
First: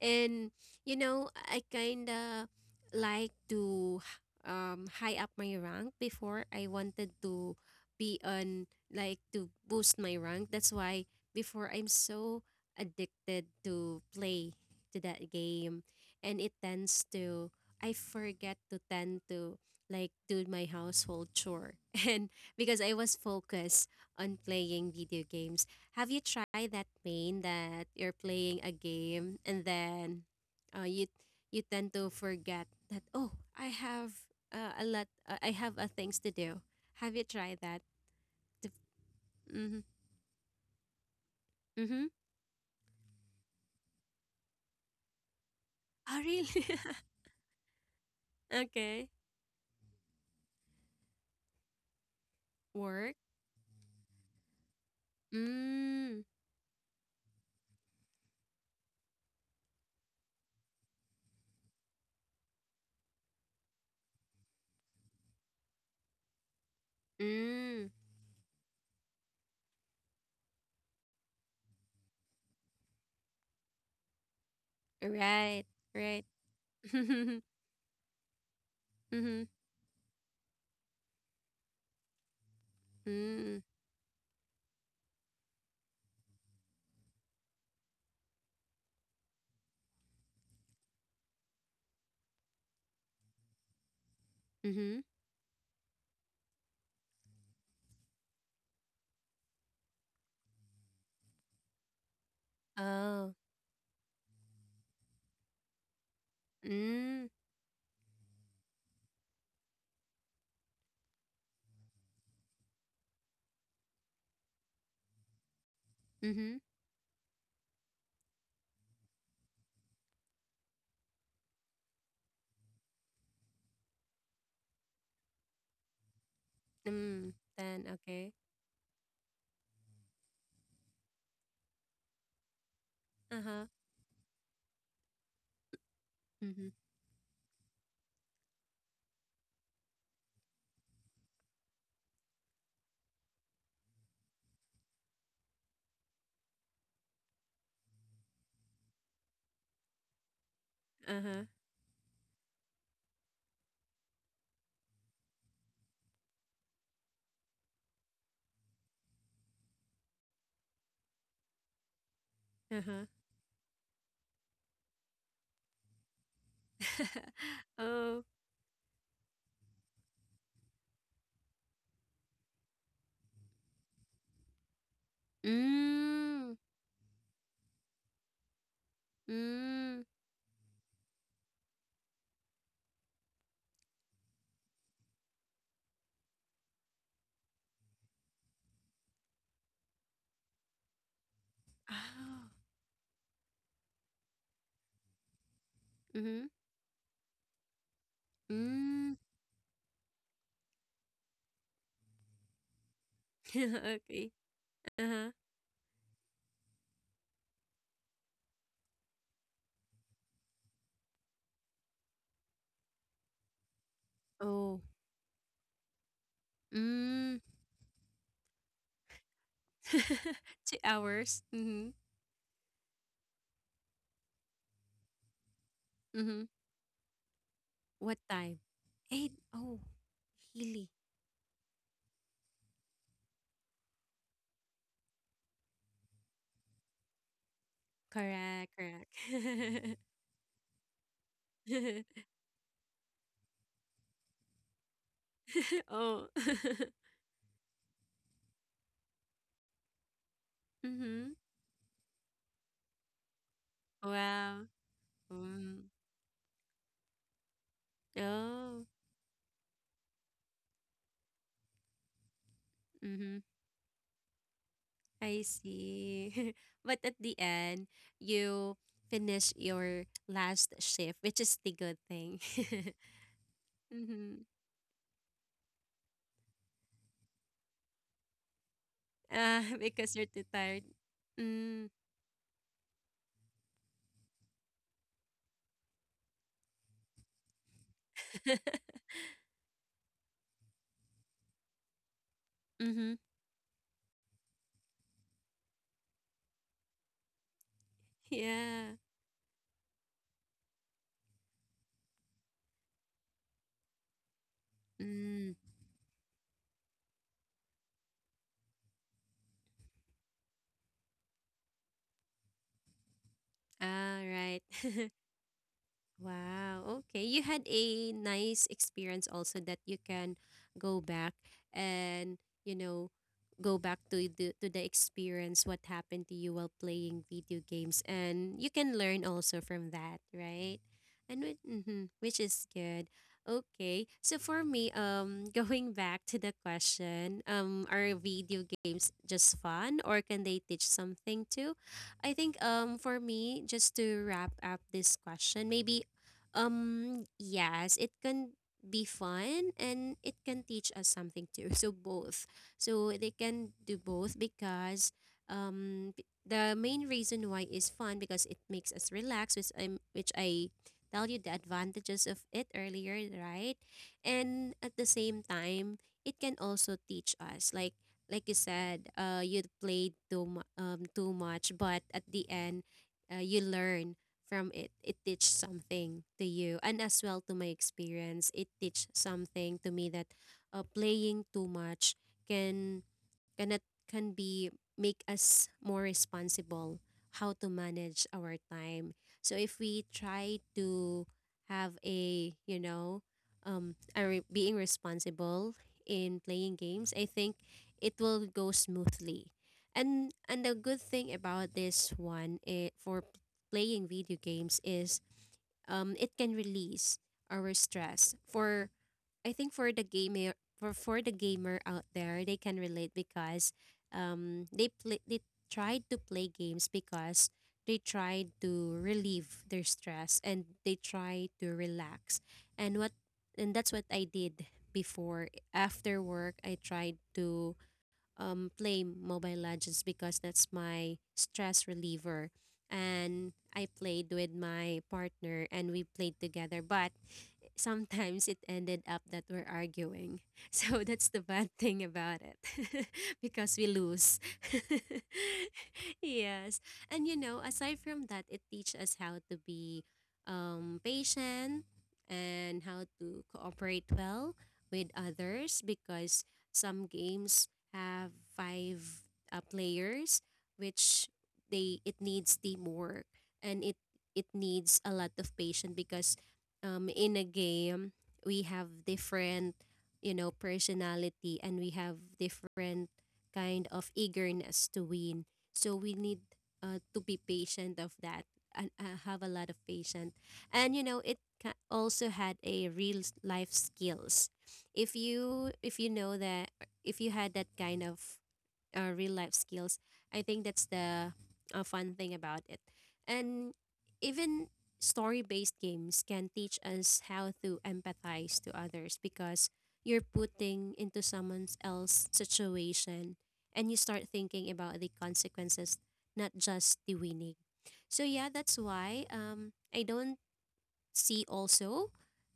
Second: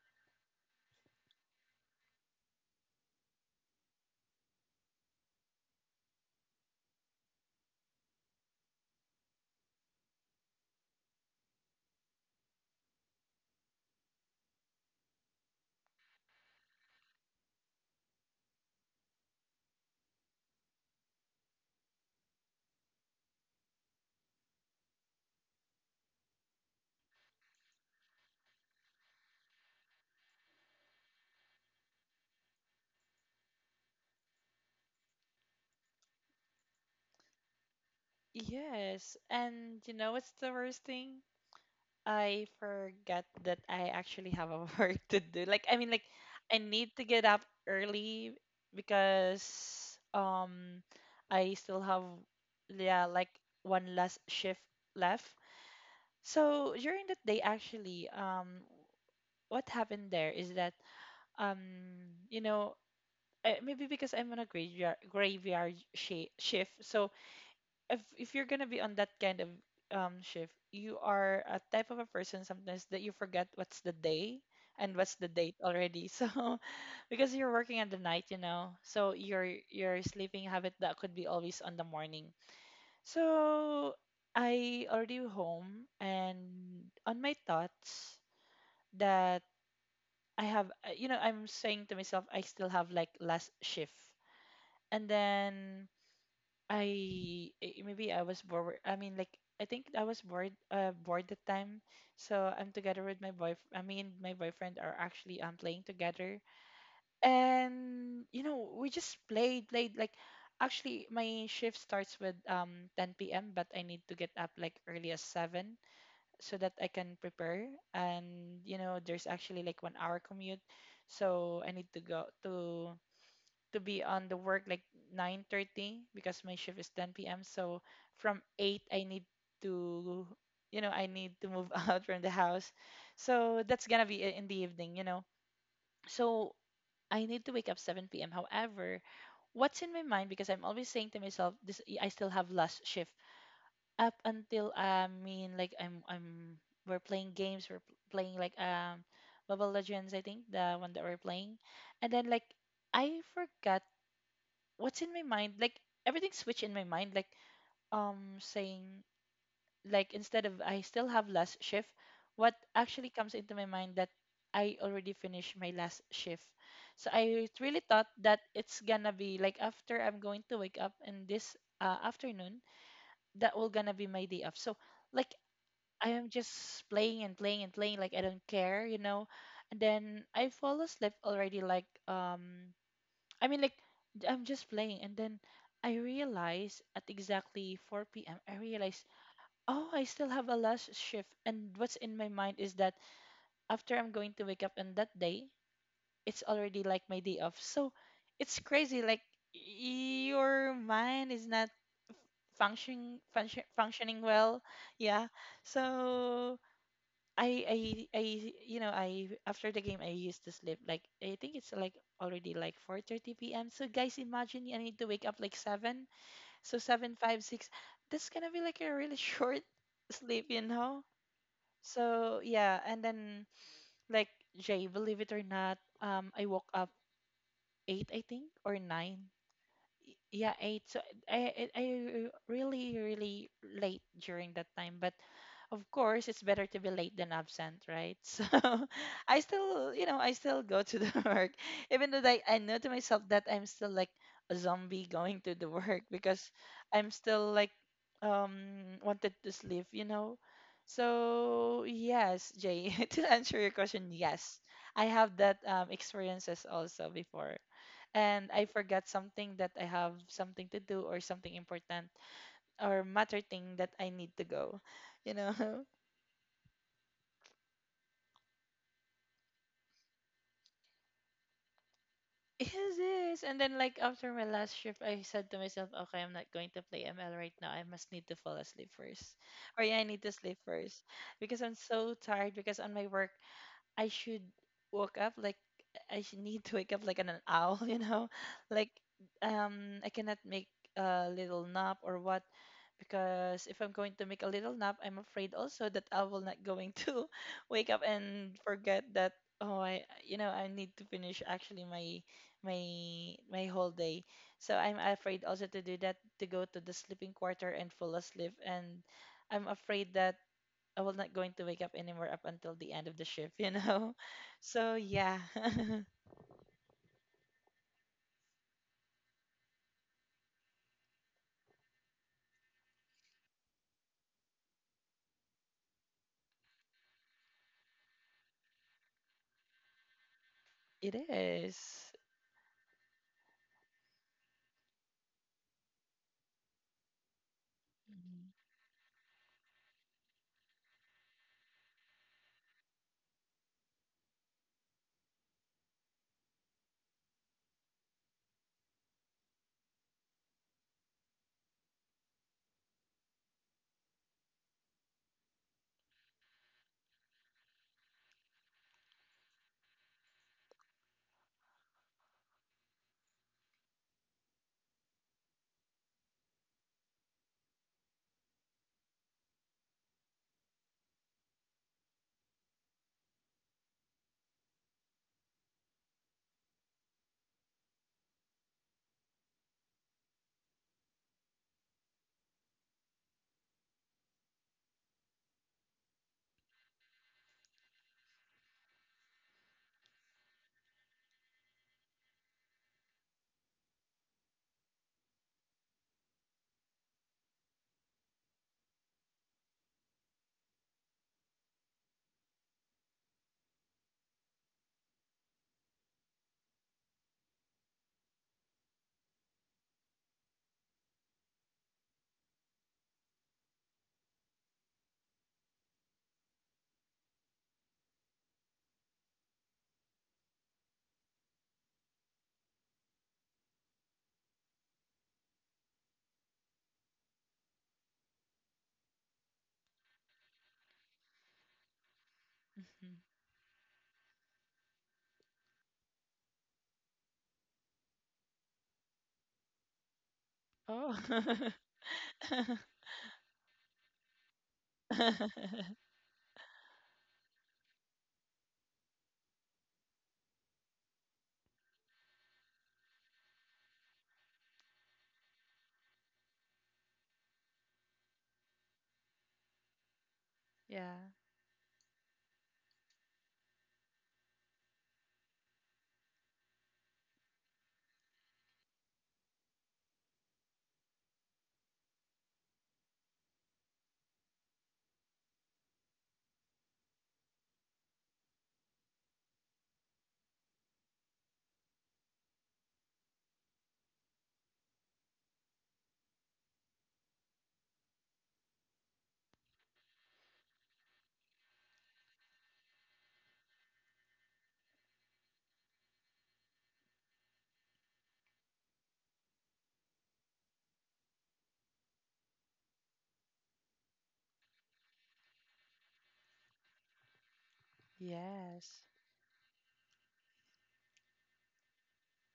And you know, I kind of like to, um, high up my rank before. I wanted to be on, like, to boost my rank. That's why before I'm so addicted to play to that game. And it tends to, I forget to tend to, like, do my household chore and because I was focused on playing video games. Have you tried that pain that you're playing a game and then, you you tend to forget that, oh, I have, a lot. I have, things to do. Have you tried that? Yes. Mm-hmm. And you know what's the worst thing? Mm-hmm. I forgot that I actually have a work to do. Like, I mean, like, Oh, I really? need to get up early Okay. because I still have, yeah, Work. like one last shift left. Mm. So during that day actually, what happened there is that, um you know, maybe because I'm on a graveyard shift. So Mm. If you're gonna be on that kind of shift, you are a type of a person sometimes that you forget what's the day and what's the date Right. already. Right. So Mm-hmm. because you're working at the night, you know, so your sleeping habit that could be always on the morning. Mm. So I already home and on my thoughts that I have, you know, I'm saying to myself, I still have like last shift. Mm-hmm. And then I maybe I was bored. I mean, like, I think I was bored. Bored the time. So I'm together with Oh. my boyfriend are actually playing together, Mm. and you know we just played. Like, actually, my shift starts with 10 p.m. But I need to get up like early as 7 Mm-hmm. so that I can prepare. And you know, there's actually like 1 hour commute, so I need to go to be on the work like 9:30, because my shift is 10 Mm. p.m. So Then okay. from 8 I need to, you know, I need to move out from the house. Uh So huh. that's going to be in the evening, you know. So Mm-hmm. I need to wake up 7 p.m. However, what's in my mind because I'm always saying to myself this I still have last shift up until I mean like I'm we're playing games, playing like Mobile Legends, I think, the one that we're Uh huh. playing. And then like I forgot what's in my mind, like everything switched in my mind, like saying like, instead of I still have last shift, what Uh actually comes into my mind that I already finished my last shift. So huh. I really thought Oh. that it's gonna be like after I'm going to wake up in this afternoon, that will gonna be my day off. So like I am just Mm. playing and playing and playing, like I don't care, and Mm. then I fall asleep already like I mean, like, I'm just playing, and then I realize at exactly 4 p.m., I realize, oh, I still have a last shift. And what's in my Oh. mind is that after I'm going to wake up on that day, it's Mm-hmm. already like my day off. So it's crazy. Mm. Like, your mind is not functioning Okay. well. Uh Yeah. huh. So I I I I, after the game, I used to sleep like, I think it's like already like 4:30 p.m. So guys, imagine Oh. I need to wake up like seven. So seven, Mm. five, six. That's gonna be like a really short sleep, you 2 know. hours. Mhm. So yeah, and then like Jay, believe it or not, Mhm. I woke up eight, What I think, time? or nine. 8. Oh, Yeah, eight. really? So I really really late during that time, but of course it's better to be late than absent, right? So Correct, I correct. still, you know, I still go to the work, even though like I know to myself that I'm still like a zombie going to the work, Oh. because I'm still like wanted to sleep, you know. Mhm. So yes, Jay, to answer your question, Wow. yes, I have that Mm. Experiences also before, and I Oh. forgot something that I have something to do, or something important or Mhm. matter thing that I need to go, I you know. see. But at the end, you finish your last shift, which is the good thing. Yes, yes. And then like after Mhm. my last shift, I said to myself, okay, I'm not going to play ML right now. I must need to fall asleep first, Ah, or yeah, I because need you're to too sleep tired. first because I'm Mm. so tired. Because on my work, I should wake up like I should need to wake up like an owl, you know, like I cannot make a little nap or what, Mhm. because if I'm going to make a little nap, I'm afraid also that I will not going to wake up and Yeah. forget that, oh, I you know I need to finish actually my my whole day. So I'm afraid Mm. also to do that, to go to the sleeping quarter and fall asleep, and I'm afraid that I will not going to wake up anymore up until the end of the shift, you know. Ah, right. So yeah. Wow. Okay. You had a nice experience also that you can go back and, you know, go back to the experience what happened to you while playing video games, and you can learn also from that, right? It And with, is. hmm, which is good. Okay. So for me, um, going back to the question, um, are Mhm. video games just fun or can they teach something too? I think, um, for me, just to wrap up this question, maybe, yes, it can be fun and it can teach us something too. So both. So they can do both, because, um, the main reason why is fun because it makes us relax, which I tell you the advantages of it earlier, right? And at the same time, it can also teach us like you said, you played too much, but at the end, you learn from it. It teach something to you, and as well to my experience it teach something to me that, playing too much can can it can be, make us more responsible, how to manage our time. So if we try to have a, you know, um, being responsible in playing games, I think it will go smoothly. And the good thing about this one, eh, for playing video games is, um, it can release our stress for, I think for the gamer, for the gamer out there, they can relate because, um, they tried to play games because they tried to relieve their stress, and they try to relax. And what and that's what I did before. After work, I tried to, um, play Mobile Legends, because that's my stress reliever. Mhm. And I played with my partner, and we played together, but sometimes it ended up that we're arguing. So Oh. that's the bad thing about it because we lose. Yes. And you know, aside from that, it teaches us how to be, patient, and how to cooperate well with others, because some games have five, players, yeah. which they, it needs teamwork, and it needs a lot of patience, because, in a game, we have different, you know, personality, and we have different kind of eagerness to win. So we need, to be patient of that and, have a lot of patience. And you know, it also had a real life skills. If you, if you know that, if you had that kind of, real life skills. I think that's the, fun thing about it. And even story based games can teach us how to empathize to others, because you're putting into someone else's situation, and you start thinking about the consequences, not just the winning. So, yeah, that's Yes, why, I don't see also,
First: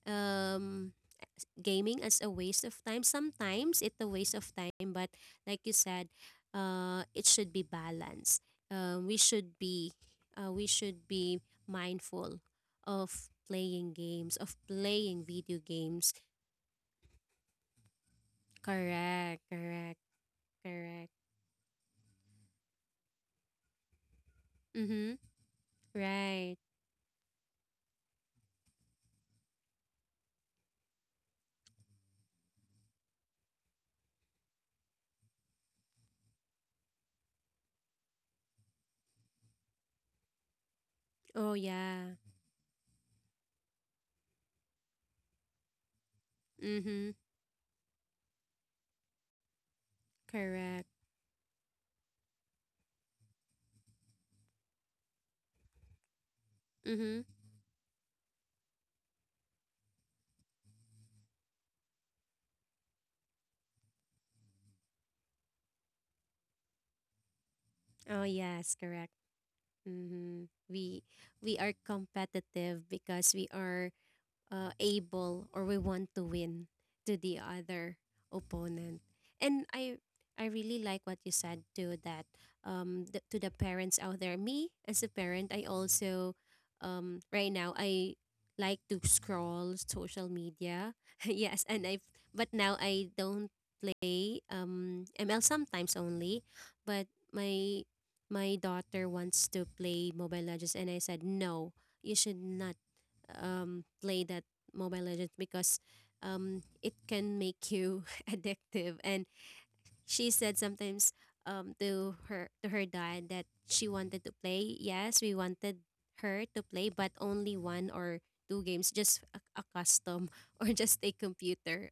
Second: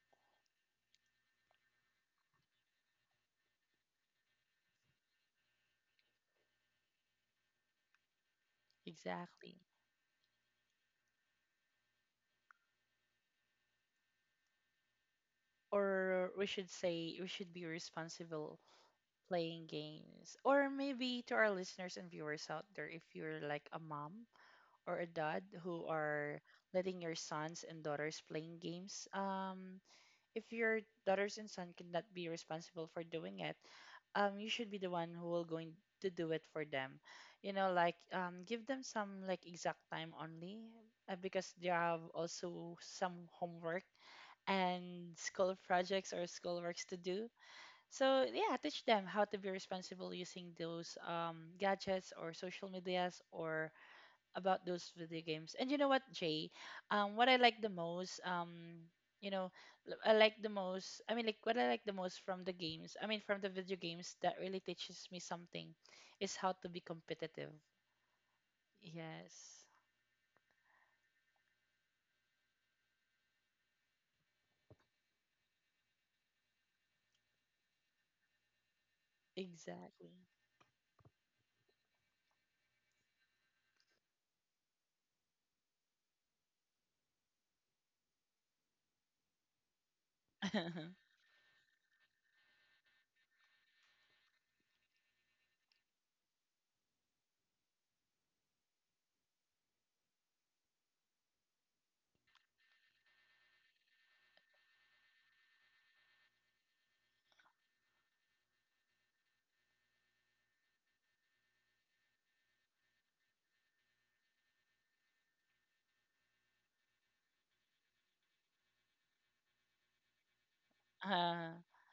um, gaming as a waste of time. Sometimes it's a waste of time, but like you said, it should be balanced. We should exactly. be, we should be mindful of playing games, of playing video games. Or we should say we should be responsible Correct, playing correct, games. Or correct. maybe to our listeners and viewers out there, if you're like a mom or a Mm-hmm. dad who are Right. letting your sons and daughters playing games, if your daughters and son cannot be responsible for doing it, you should be the one who will going to do it for them. You know, like give them some like exact time only, Oh because they have yeah. also some homework and school projects or school works to Mm-hmm. do. So yeah, teach them how to be responsible using Correct. those gadgets or social medias or about those video games. And you know what, Jay? Mm-hmm. What I like the most, you know, I like the most. I mean, like what I like the most from the games. I mean, from the video games that really teaches me something, is how to be competitive. Oh yes, correct. Yes, Mm-hmm. We are competitive because we are, able, or we want to win to the other opponent. And I exactly. I really like what you said too that, um, to the parents out there. Me as a parent, I also, um, right now I like to scroll social media. Yes, and I, but now I don't play, um, ML sometimes only, but my my daughter wants to play Mobile Legends, and I said no, you should not, play that Mobile Legends, because, it can make you addictive. And she said sometimes, to her dad that she wanted to play. Yes, we wanted her to play, but only one or two games, just a custom or just a uh, computer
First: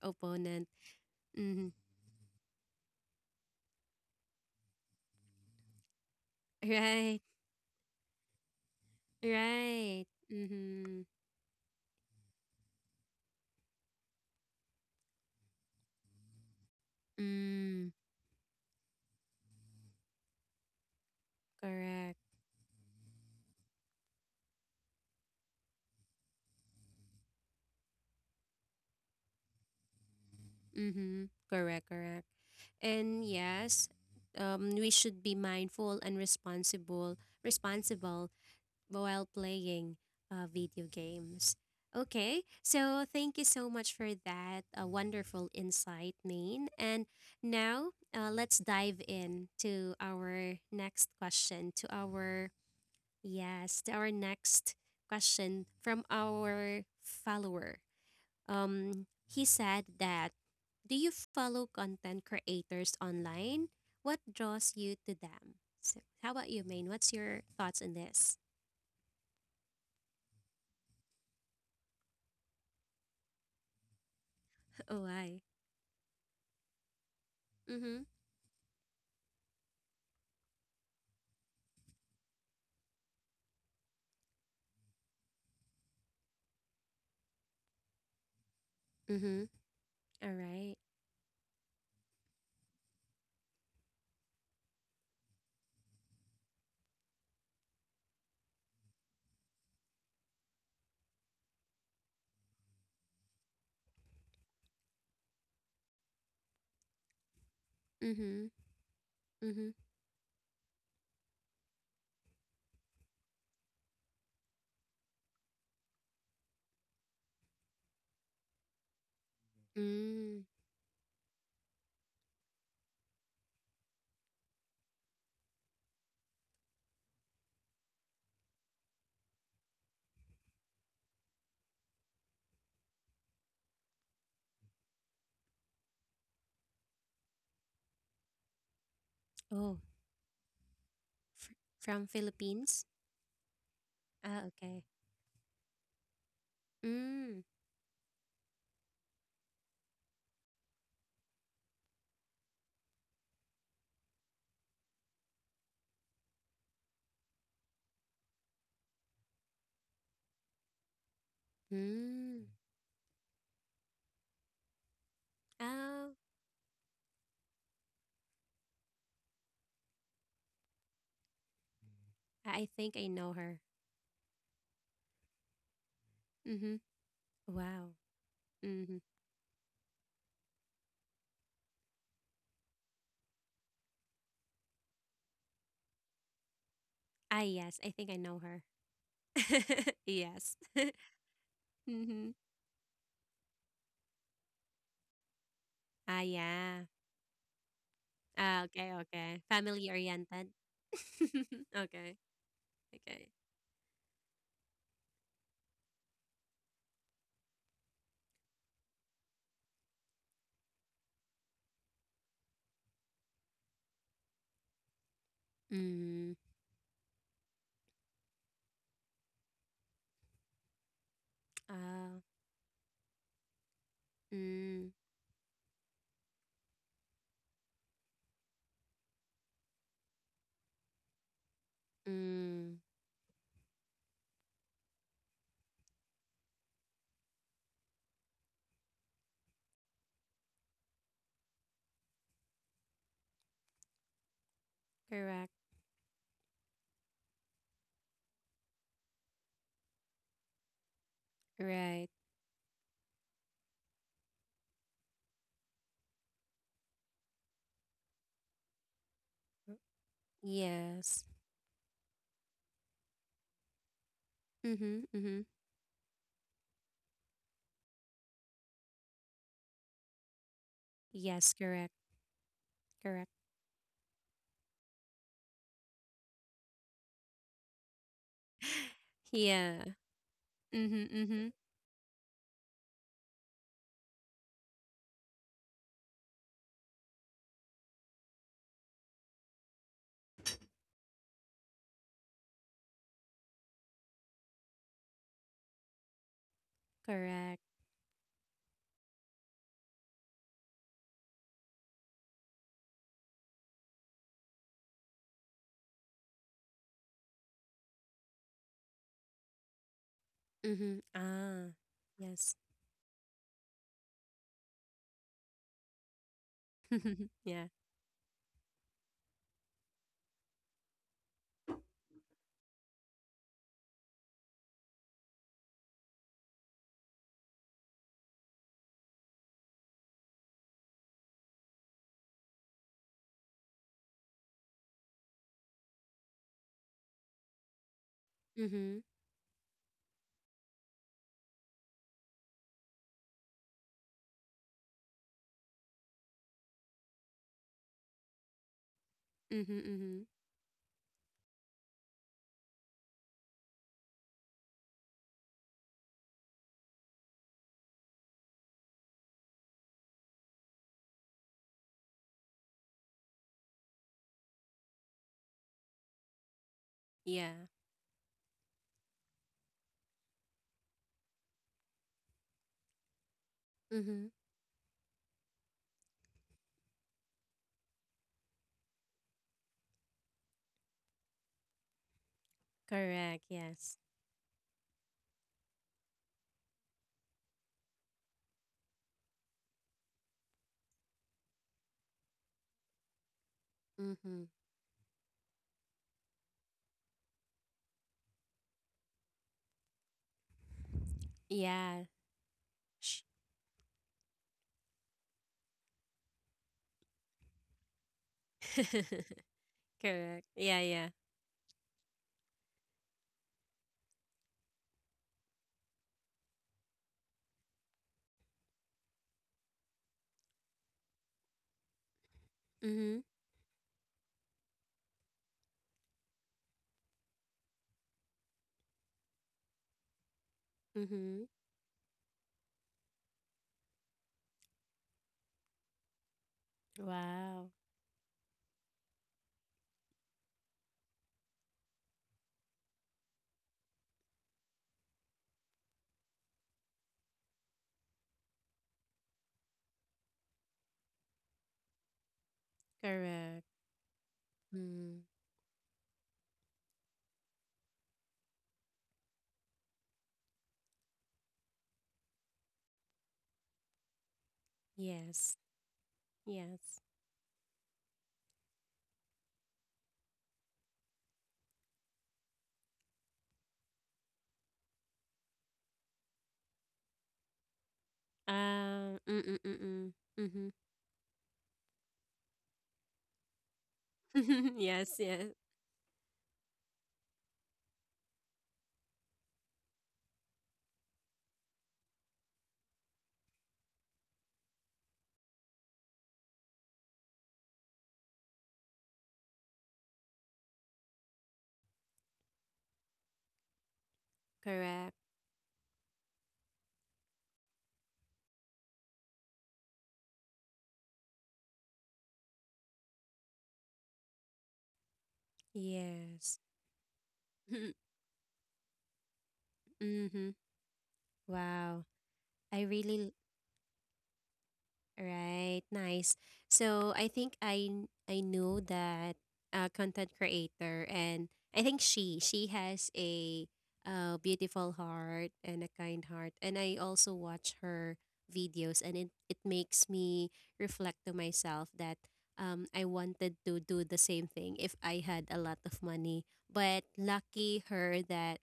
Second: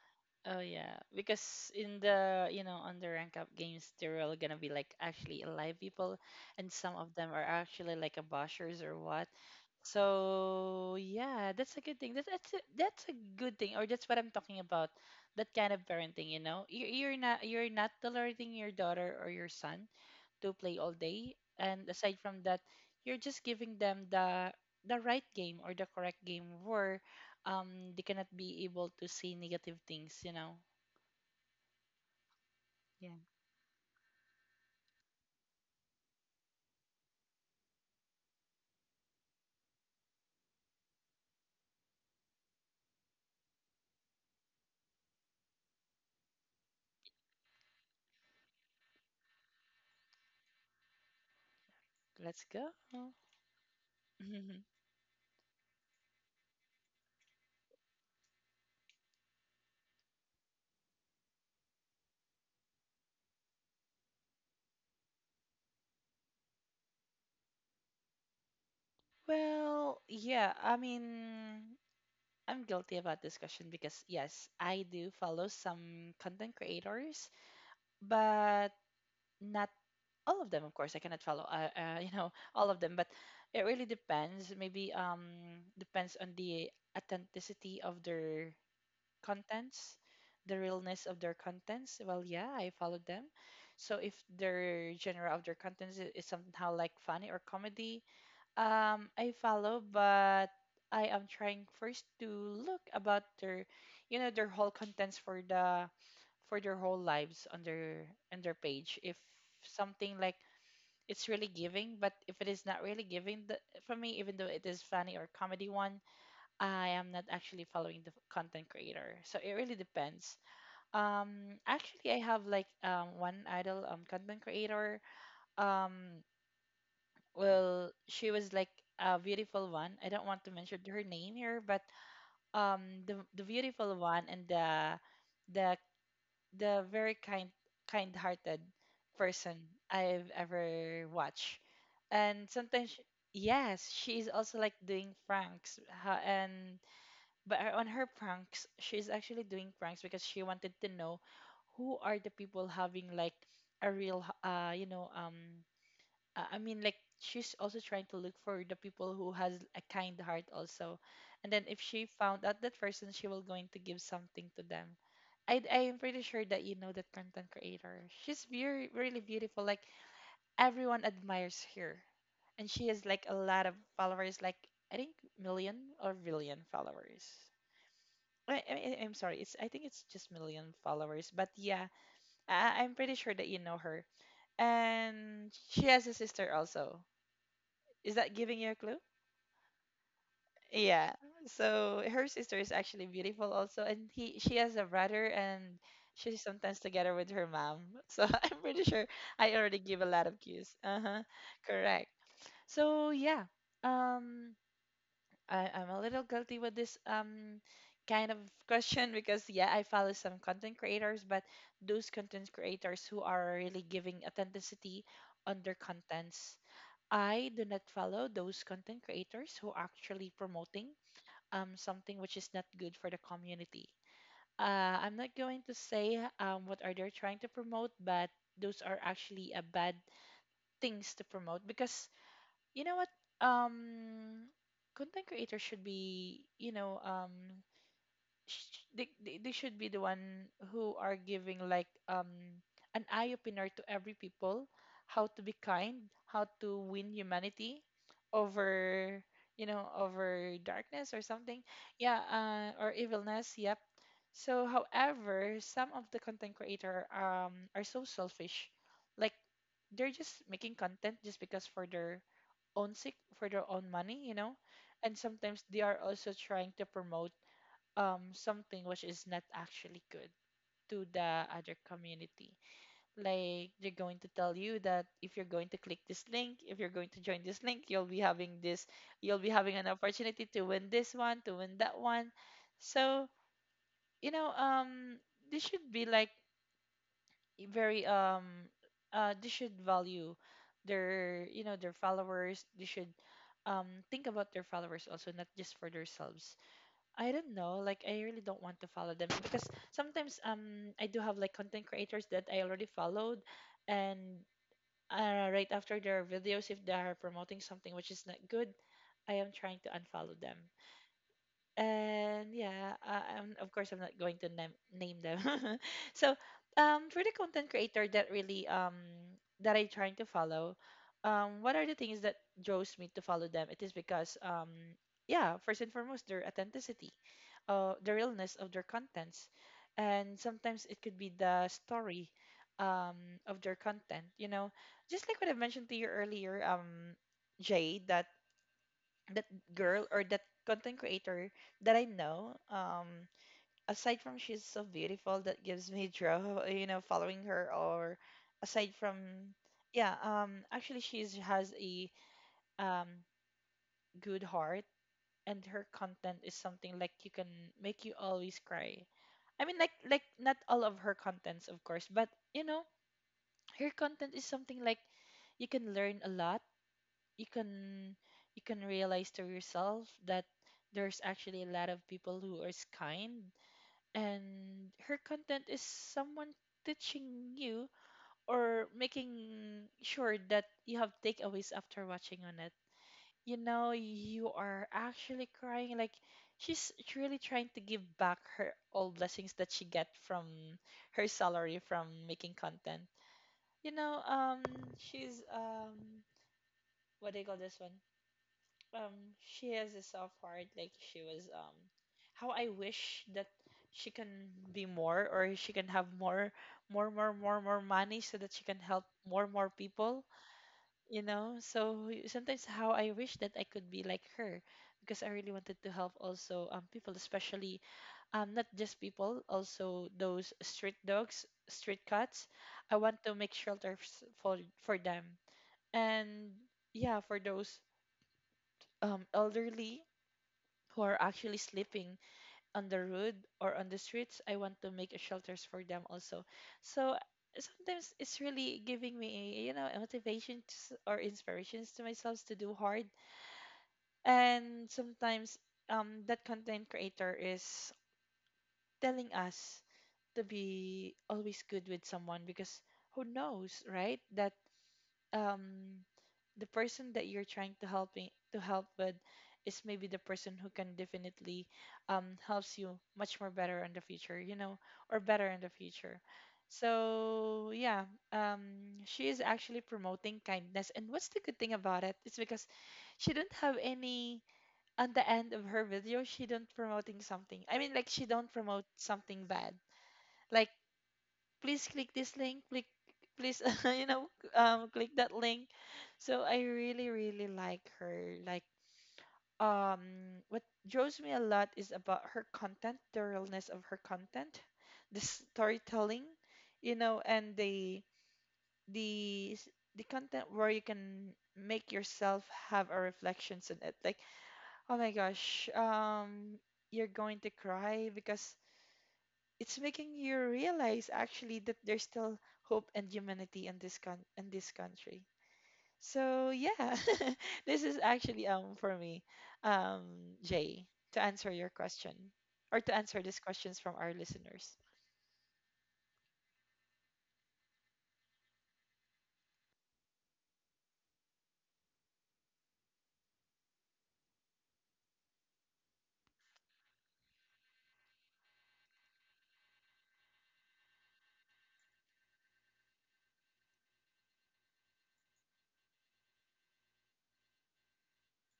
Oh opponent. yeah, because Mm-hmm. in the, you know, on the rank up games, they're all gonna be like actually alive people, and some of Right, them are actually like a bashers or what. right. So Mm-hmm. yeah, that's a good thing. That's a good thing, or that's what I'm talking about. That kind of parenting, you know, you're not Mm, tolerating your daughter or your son to play all day, and correct. aside from that, you're just giving them the right game or the correct game where they cannot be able to see negative things, you know. Mm-hmm. Correct, correct. Yeah, And yes, we should be mindful and responsible, responsible while playing, video games. Okay, so thank you so much for that, wonderful insight, Maine. And now, let's dive in to our next question, to let's our, go. yes, to our next question from our follower. He said that, do you follow content creators online? What draws you to them? So, how about you, Maine? What's your thoughts on this? Well, yeah, I mean, I'm guilty about this question because yes, I Oh, do I. follow some content creators, Mm-hmm. but not all of them, of course. I cannot follow, you know, all of them, but it really depends. Maybe depends on the authenticity of their Mm-hmm. contents, All the right. realness of their contents. Well, yeah, I followed them. So if their genre of their contents is somehow like funny or comedy, I follow, but I am trying first to look about their, you know, their whole contents for the for their whole lives Mm-hmm. on their page. If Mm-hmm. something like it's really giving, but if it is not really giving the, for me, even though it is funny or comedy one, I am not actually following the content creator. So it really Mm. depends. Actually, I have like one idol content creator. Um well she was like a beautiful one. I don't want to mention her name here, but the beautiful one, and the the very kind-hearted person Oh, I've ever fr- watched. from And Philippines? sometimes yes, she is Ah, also like okay. doing pranks, and Mm. but on her pranks she's actually doing pranks because she wanted to know who are the people having like a real I mean, like she's also trying to look for the people who has a kind heart also, and then if she Mm. found out that person, she will going to give something to them. I am Oh, pretty sure that you know that content creator. She's very really beautiful. Like everyone admires her, I and think she I has know like a her. lot of followers. Like I think million or billion Mm-hmm. followers. Wow. Mm-hmm. I'm sorry. It's I think it's just million followers. But yeah, I'm pretty sure that you know her. And she has a sister also. Ah, yes. I think I Is that know giving her. you a clue? Yes. Yeah. So Mm-hmm. her sister is actually beautiful also, and he she has a brother, and Ah, she's sometimes yeah. together with her mom. So Ah, I'm pretty okay, sure okay. I already Family give a lot of oriented. cues. Uh huh. Correct. Okay, So okay. yeah. Um, I'm a little guilty with this kind of question because yeah, I follow some content creators, but those content creators who are really giving authenticity on their Mm. contents. I do not follow those content creators who actually promoting Ah. something which is not good for the community. Mm. I'm not going to say what are they trying to promote, but those are actually a bad things to promote because Mm. you know what, um, content creators should be, you know, they should be the one who are giving like an eye opener to every people, how to Correct. be kind, how to win humanity over, you know, over darkness or something, Right. yeah, or evilness, yep. So however, some of the content creator are so selfish, like they're just making content Yes. just because for their own sake, for their own money, you know. Mm-hmm. And Mm-hmm. sometimes they are also trying to promote something which is not actually good to the Yes. other Correct. community. Correct. Like they're going to tell you that if you're going to click this link, if you're going to join this link, you'll be having this, you'll be having Yeah. an opportunity to win Mm-hmm. this one, Mm-hmm. to win that one. So, you know, this should be like very they should value their, you know, their followers. They should think about their followers also, not just for themselves. I don't Correct. know. Like I really don't want to follow them because sometimes I do have like content creators that I already followed, and right after their videos, if they are promoting something which is not good, I am trying to unfollow them. Mm-hmm. Ah. And Yes. yeah, I'm of course I'm not going to name them. So for the Yeah. content creator that really that I trying to follow, what are the things that draws me to follow them? It is because yeah, first and foremost their authenticity, the realness of their contents, and sometimes it could be the story um, of their content. You know, just like what I mentioned to you earlier, Jay, that Mm-hmm. that girl or that content creator that I know, aside from she's so beautiful, that gives me draw. You know, following her or aside from Mm-hmm. yeah, Mm-hmm. Actually she's has a um good heart, and her content is something like you can make you always cry. I mean, like not all of her contents, of course, but you know, her content is something like you can learn a lot. You Yeah. can you can realize to yourself that there's actually a lot of people who are kind, Mm-hmm. and her content is someone teaching you or making sure that you have takeaways after watching on it. Correct. You know, Yes. you are actually crying like she's really trying to give back her all blessings that she get from her salary from making content, you know. Mm-hmm. She's what do you call this one, um she has a soft heart like she was Yeah. how I Sh- wish that she can be more, or she can have more more money so that she can help more people, Correct. Yeah. Yeah. you know. So sometimes how I wish that I could be like her, because I really wanted to help also people, especially not just people, also those street dogs, street cats. I want Mm-hmm. to make shelters for them, and yeah, for those elderly who are Mm-hmm. actually sleeping on the road or on the streets. I want to make shelters for them also. So Wow. sometimes it's really giving me, you know, motivation to, or inspirations to myself to do hard. And sometimes, that content creator is telling us to be always good with someone, because who Correct. knows, right? That Mm. um, the person that you're trying to help with is maybe the person who can definitely, helps you much more better in the future, you know, or better Yes. in the future. Yes. So yeah, um, she is actually promoting kindness, and what's the good thing about it? It's because she didn't have any on the end of her video, she don't promoting something. I mean, like, she don't promote something Mm. Mm. bad Mm. like, "Please click this link, click please." You know, Mm-hmm. Click Yes. that Yes. link. So I really really like her, like, um what draws me a lot is about her content, the realness of her content, the storytelling, you know, and the the content where you can make yourself have a reflections on it, like, "Oh Correct. my gosh," you're going to cry because it's making you realize actually that there's still hope and humanity in this con in this country. So Yes. yeah, this is actually for me, Mm-hmm. Jay, to answer your Wow. question I or to answer really. these questions from our listeners. Right, nice. So I think I know that content creator. And I think she has a beautiful heart and a kind heart, and I also watch her videos, and it makes me reflect to myself that I wanted to do the same thing if I had a lot of money. But lucky her, that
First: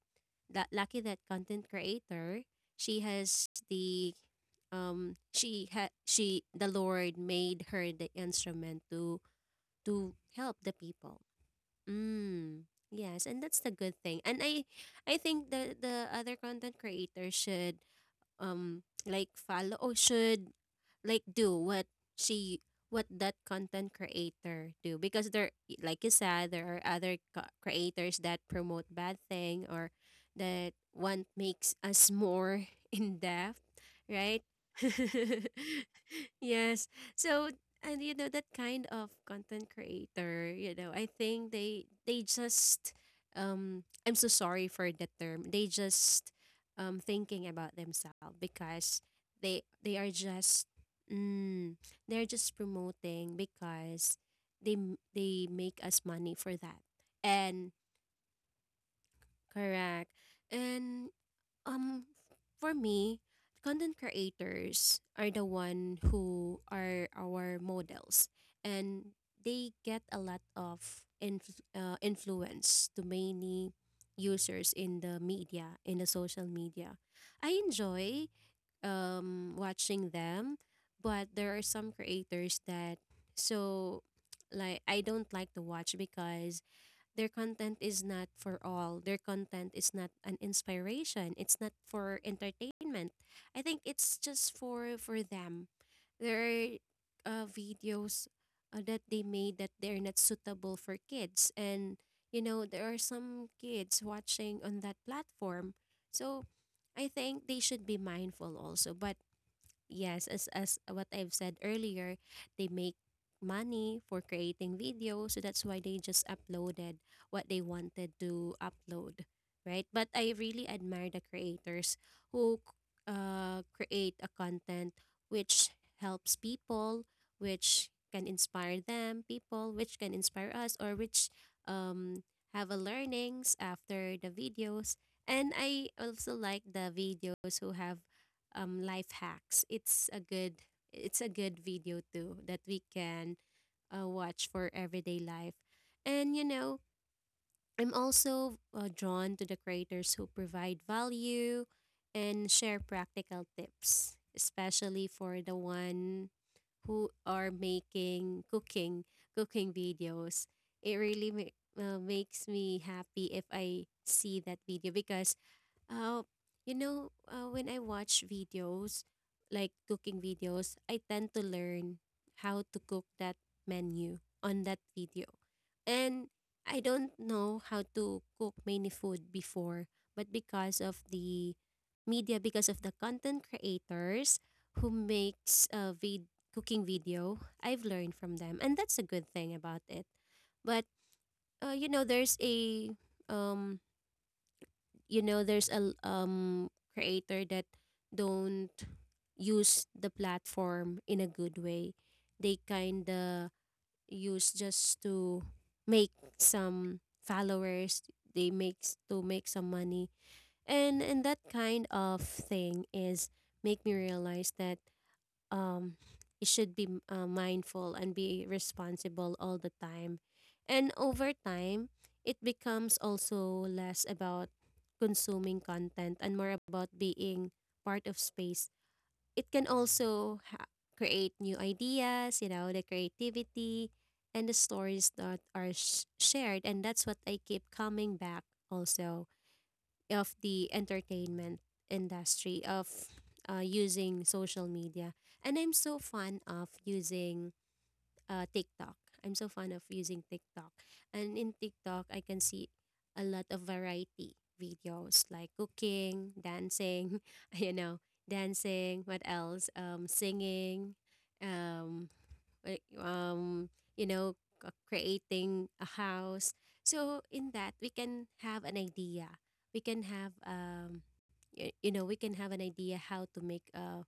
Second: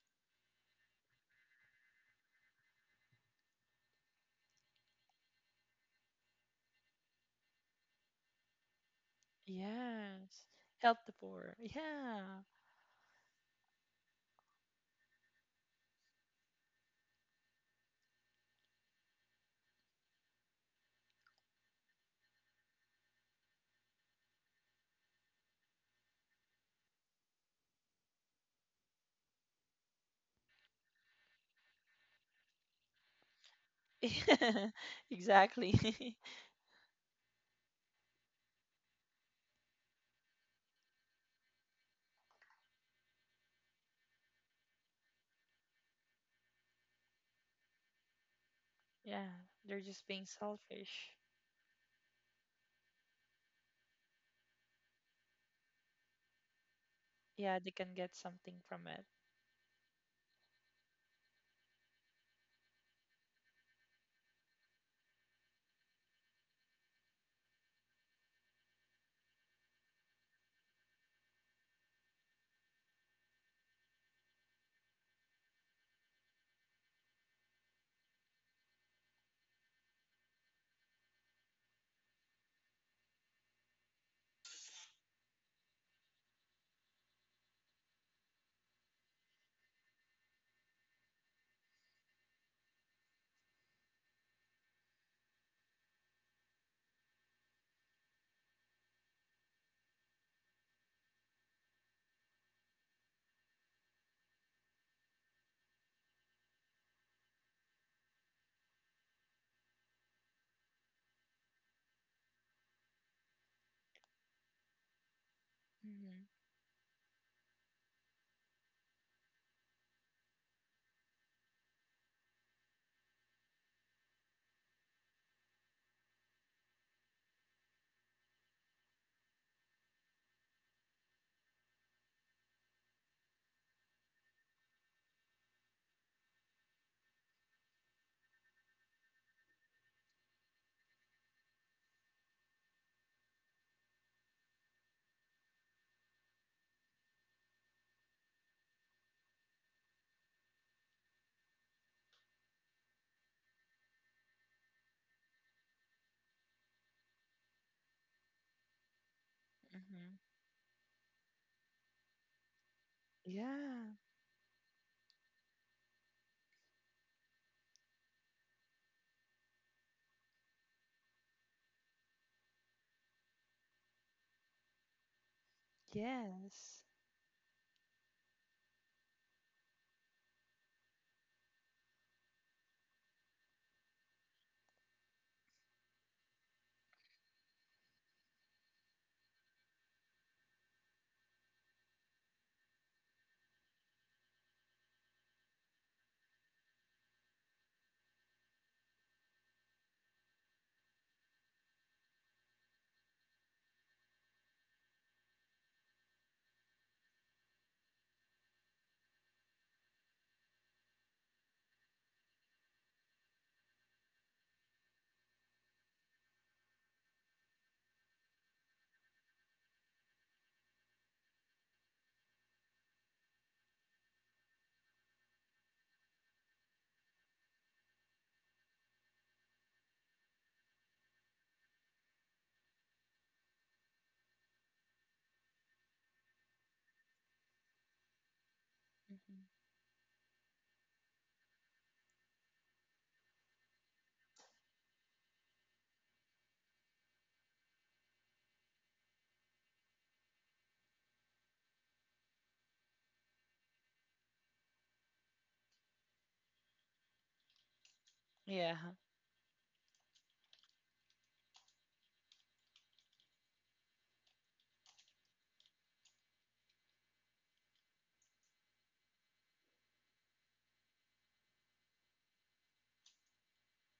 that lucky that content creator, she has the she had she the Lord made her the instrument to Yes, help the help the people. poor. Yeah, Mm. Yes, and that's the good thing. And I think the other content creators should like follow, or should like do what she what that content creator do, because there, like you said, there are other creators that promote bad thing, or that want makes us more in depth, right? exactly. Yes. So, and you know that kind of content creator, you know, I think they just I'm so sorry for the term. They just thinking about themselves, because Yeah, they they're they are just being just selfish. mm, they're just promoting because they make us money for that. Yeah, And they can get something from it. correct. And um, for me, content creators are the one who are our models, and they get a lot of influence to many users in the media, in the social media. I enjoy watching them, but there are some creators that, so, like, I don't like to watch because their content is not for all. Their content is not an inspiration. It's not for entertainment. I think it's just for them. There are videos that they made that they're not suitable for kids, and you know there are some kids watching on that platform. So I think they should be mindful also. But yes, as what I've said earlier, they make money for creating video, so that's why they just Mhm. uploaded what they wanted to upload, right? But I really admire the creators who create a content which helps people, which can inspire them, people which can inspire us, or which um have a learnings after the videos. And I also like the videos who have life hacks. It's a good video too that we can watch for everyday life. And you know, I'm also drawn to the creators who provide value and share practical tips, especially for the one who are making cooking Mm-hmm. videos. It really makes me happy if I Yeah. see that video, because uh, you know, when I watch videos, like cooking videos, I tend to learn how to cook that menu on that video. And I Yes. don't know how to cook many food before, but because of the media, because of the content creators who makes a cooking video, I've learned from them. And that's a good thing about it. But, you know, there's a um, you know there's a creator that don't use the platform in a good way. They kind of use just to make some followers, to make some money. And that kind of thing is make me realize that um, you should be mindful and be responsible all the time. And over time, it becomes also less about consuming content and more about being part of space. It can also create new ideas, you know, the creativity and the stories that are shared. And that's what I keep coming back also Mm-hmm. of the entertainment industry of using social media. And I'm so fan of using TikTok. I'm so fan of using TikTok. And in TikTok, I can see a lot of variety videos like cooking, dancing, you know, Yeah, dancing, what else? Singing, um, like, you know, creating a house. So in that we can have an idea. We can have you know, we can have an idea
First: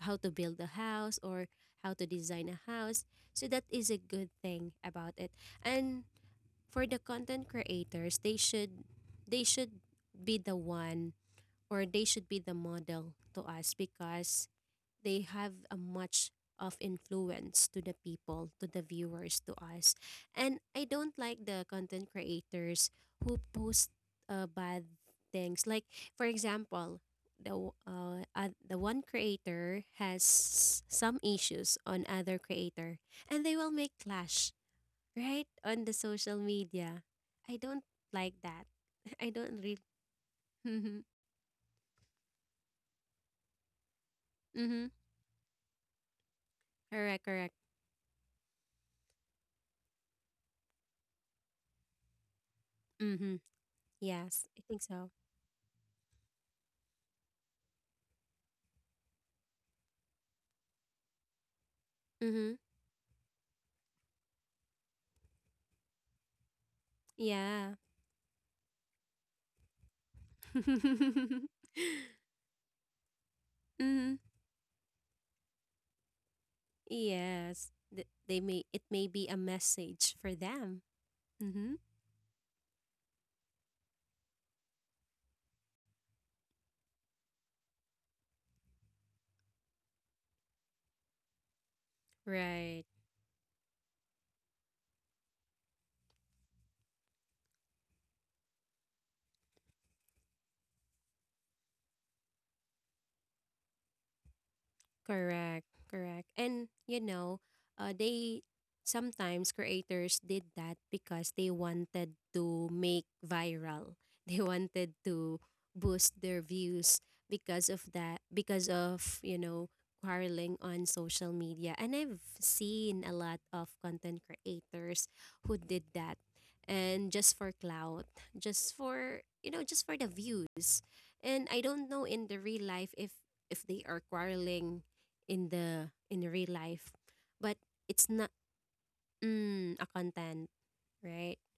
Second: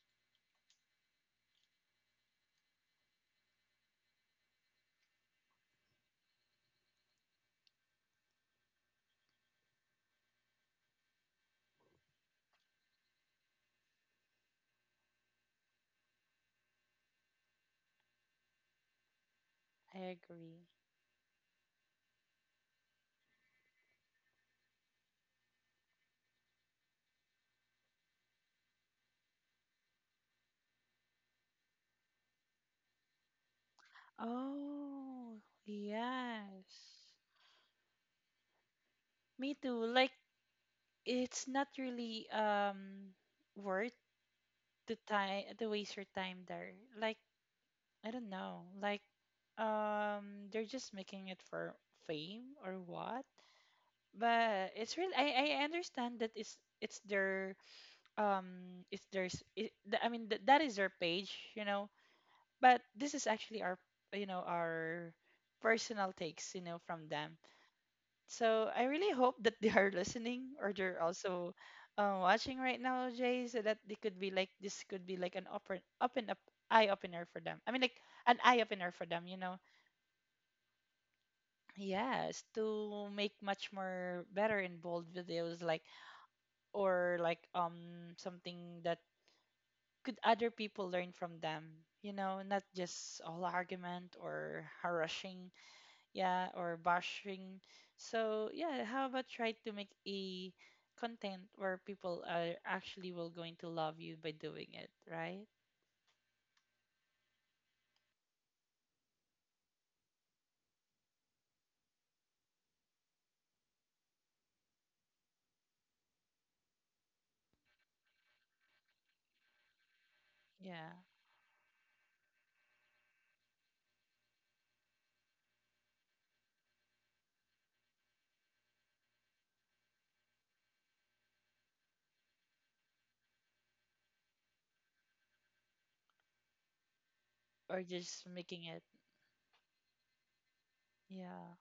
how to build a house, or how to design a house. So that is a good thing about it. And for the content creators, they should be the one, or they should be the model to us, because they have a much of influence to the people, to the viewers, to us. I And agree. I don't like the content creators who post bad things. Like for example, the one creator has some issues on other creator, and they will make clash Oh, right on the social yes. media. I don't like that. I Me don't really. too. Like, Mm-hmm. it's not really worth Mm-hmm. the time to waste your time there. Like, Correct. Correct. I don't know. Like, they're just making it for fame or what? Mm-hmm. Yes, I But think it's real. so. I understand that it's their it's their I mean that is their page, you know. Mm-hmm. But this is actually our, you know, our personal takes, you know, from them. Yeah. So I really hope that they are listening, or they're also, watching right now, Jay, so that they could Hmm. be like, this could be like an open up eye opener for them, I Yes. mean like Th- an they eye may opener it for may them, be you a know. message for them. Mm-hmm. Yes, to make much more better and bold videos like, or like, something that could other people learn from them, you know, not Right. just all argument or harassing, yeah, or bashing. So yeah, how about try to make a content where people are actually will going to love you by doing it, right? Correct, correct. And you know, they sometimes creators did that because they wanted to make viral. They wanted to boost their views because of that, because of, you know, quarreling Yeah. on social media. And I've seen a lot of content creators who did that. And just for clout, just for, you know, just for the views. And I don't know in the real life, if they are quarreling in real life, but Or it's just not, making it. A content, right? Yeah.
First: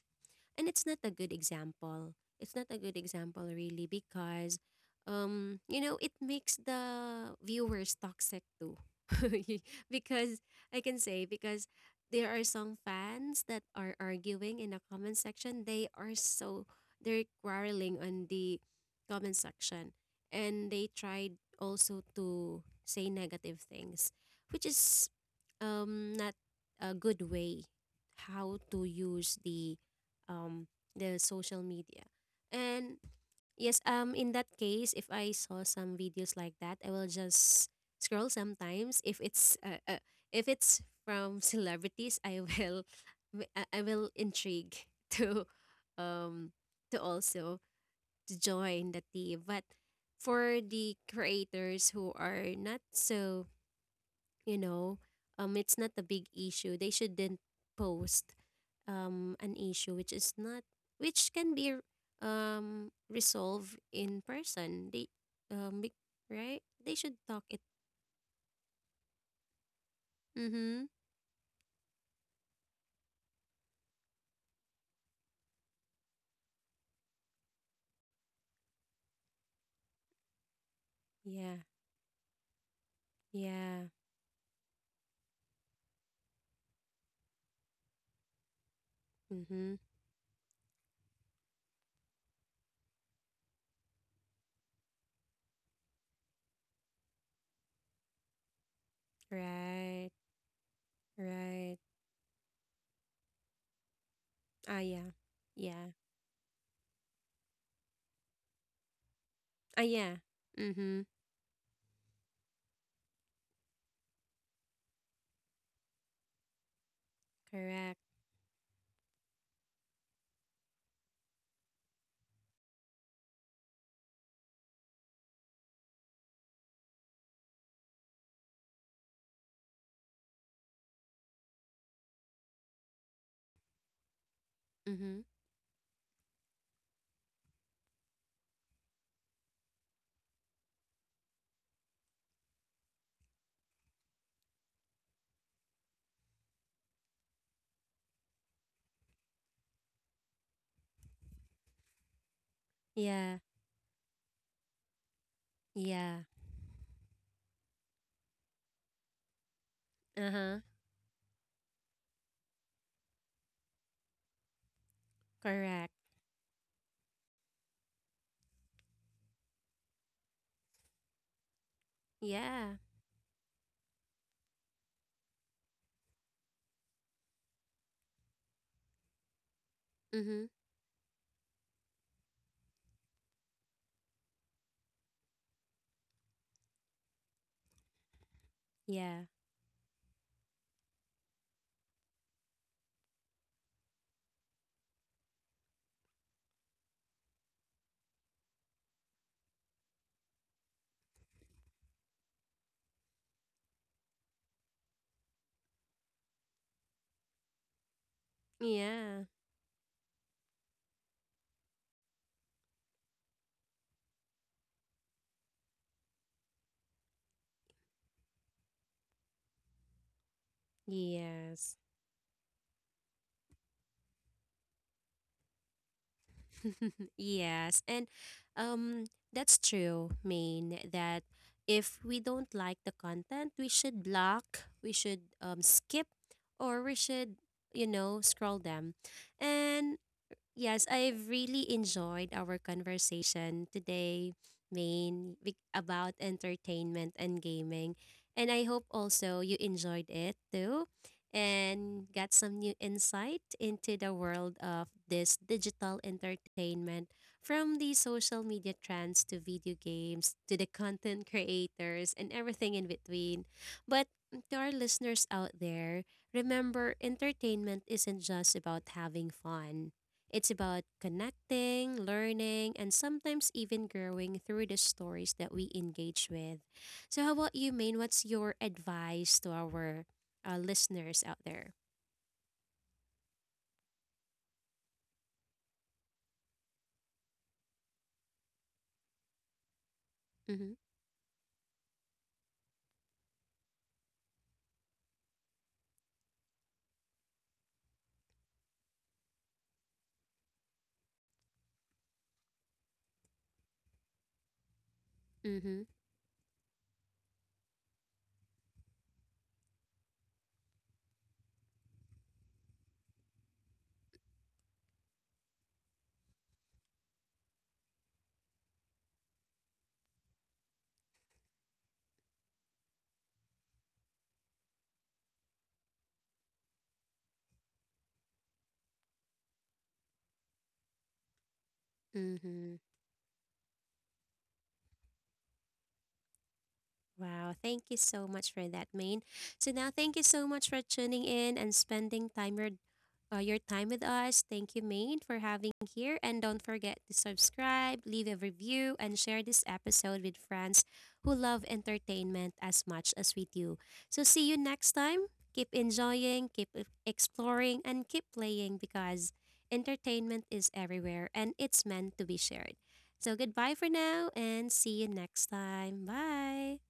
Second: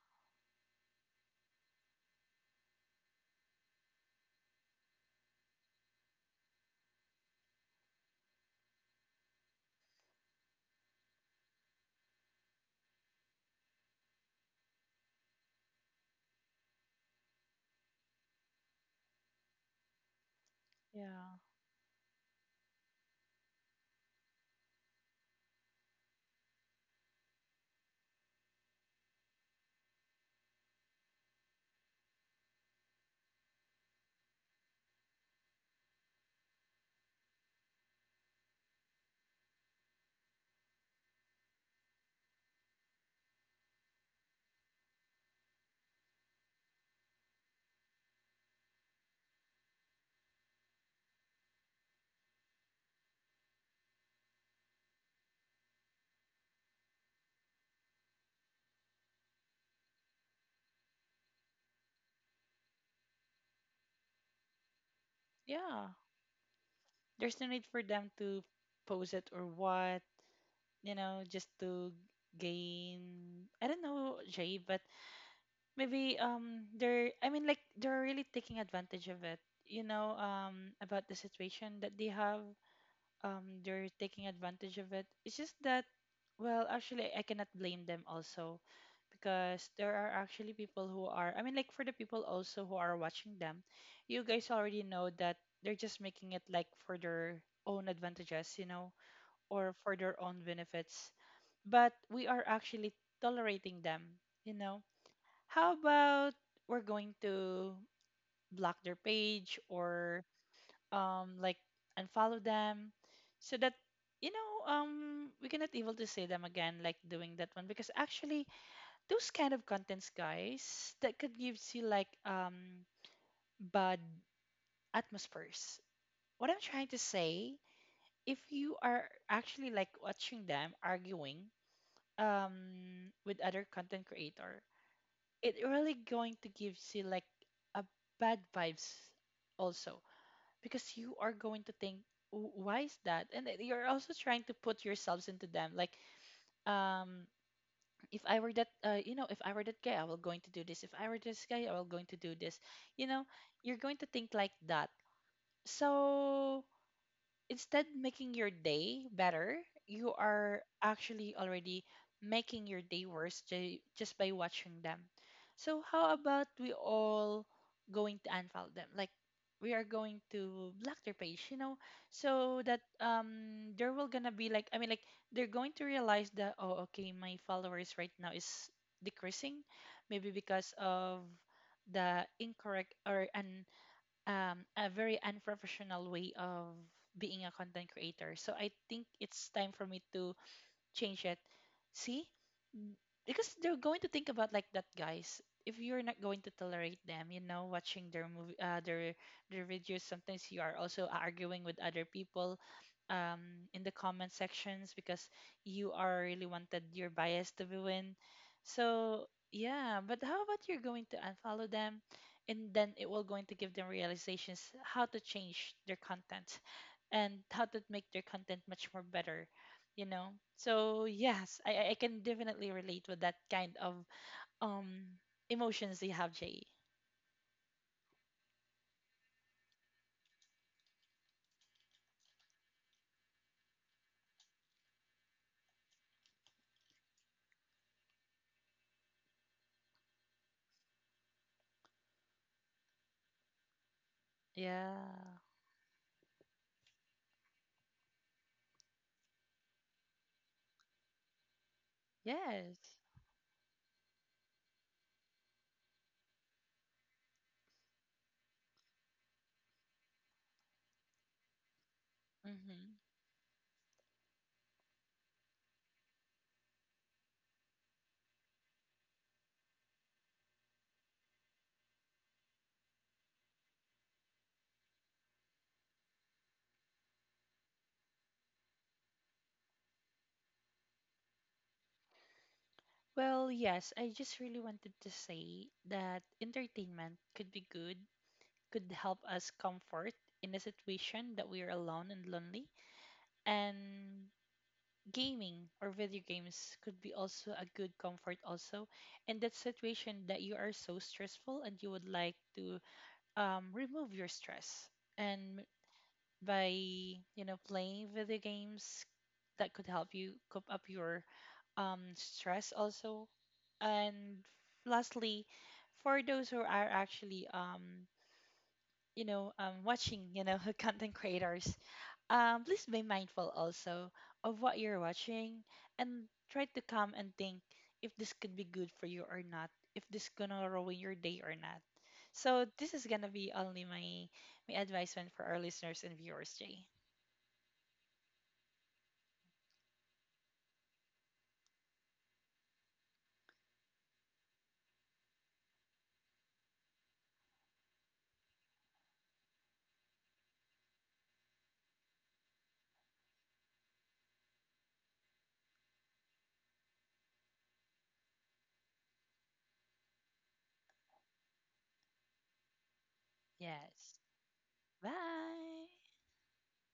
And it's not a good example really, because you know it makes the viewers toxic too. Because I can say, because there are some fans that are arguing in the comment section. They are so, they're quarreling on the comment section. And they Yeah. tried also to say negative things, which is not a good way how to use the um the social media. And yes, in that case, if I saw some videos like that, I will just scroll. Sometimes if it's from celebrities, I will intrigue to um also to join the team. But for the creators who are not so, you know, it's not a big issue. They shouldn't post an issue which is not, which can be resolved in person. They Yeah. um, be- right? They should There's no talk need it. for them to pose it or what, you Mhm. know, just to gain, I don't know, Jay, but maybe they're I mean like they're really taking advantage of it, you know, about the Yeah. situation that they have, they're Yeah. taking advantage of it. It's just that, well, actually, I cannot blame them also, because Mhm. there are actually people who are, I mean like for the people also who are watching them, you guys already know that they're just making it like for their own advantages, you know, or for Right. their own benefits. Right. But we are actually tolerating them, you know. Ah, yeah. How Yeah. about we're going to block their page Ah, yeah. or Mhm. Like unfollow them, so that, you know, we cannot able to see them again like doing that one, because Correct. actually those kind of contents, guys, that could gives you like, bad atmospheres. What I'm trying to say, if you are actually like watching them arguing, with other content creator, Mhm. it really going to gives you like a bad vibes also, because you are going to think, Why is that?" And then you're also trying to put yourselves into them, like, um if I were that you know, if I were that guy I will going to do this, if I were this guy I will going to do this, you know, Yeah. you're going to think like that. Yeah. So instead making your day better, you are Uh-huh. actually already making your day worse, just by watching them. So Correct. how about we all going to unfollow them? Like, we are going to block their page, you know, so that Yeah. There will gonna be like, I mean like they're going to realize that, "Oh, okay, my followers right now is decreasing, maybe Mhm. because of the incorrect or an a very unprofessional way of being a content creator. So I think Yeah. it's time for me to change it." See? N- Because they're going to think about like that, guys. If you're not going to tolerate them, you know, watching their movie, their videos, sometimes you are also arguing with other people, in the comment sections, because you are really wanted your bias to be win. Yeah. So yeah, but how about you're going to unfollow them, and then it will going to give them realizations how to change their content and how to make their content much more better, you know. So yes, Yes. I can definitely relate with that kind of um emotions they have, Jay. Yes, and um, that's true. Mean that if we don't like the content, we should block, we should skip, or we should, you know, scroll them. And yes, I've really enjoyed our conversation today, Yeah. Main, about entertainment and gaming. And I hope also you enjoyed it too, and got some new Yes. insight into the world of this digital entertainment, from the social media trends to video games to the content creators and everything in Mm-hmm. between. But to our listeners out there, remember, entertainment isn't just about having fun. It's about connecting, learning, and sometimes even growing through the stories that we engage with. So, how about you, Maine? What's your advice to our listeners out there? Well, yes, I just really wanted to say that entertainment could be good, could help us comfort in a Mm-hmm, situation that we are alone and lonely, and gaming or video games could be also a good comfort also in that situation that you are so stressful and you would like to remove your stress, and mm-hmm, by, you know, playing video games that could help you cope up your stress also. And lastly, for those who are actually, you know, watching, you know, content creators, please be mindful also of what you're watching, and try to come and think if this could be good for you or not, if this gonna ruin your day or not. So mm-hmm. this is gonna be only my advisement for our listeners and viewers, Jay. Wow, thank you so much for that, Maine. So, now thank you so much for tuning in and spending time your time with us. Thank you, Maine, for having here. And don't forget to subscribe, leave a review, and share this episode with friends who love entertainment as much as we do. So, see you next time. Keep enjoying, keep exploring, and keep playing, because entertainment is everywhere and it's meant to be shared. So, goodbye for Yes. now and see you next Bye. time. Bye.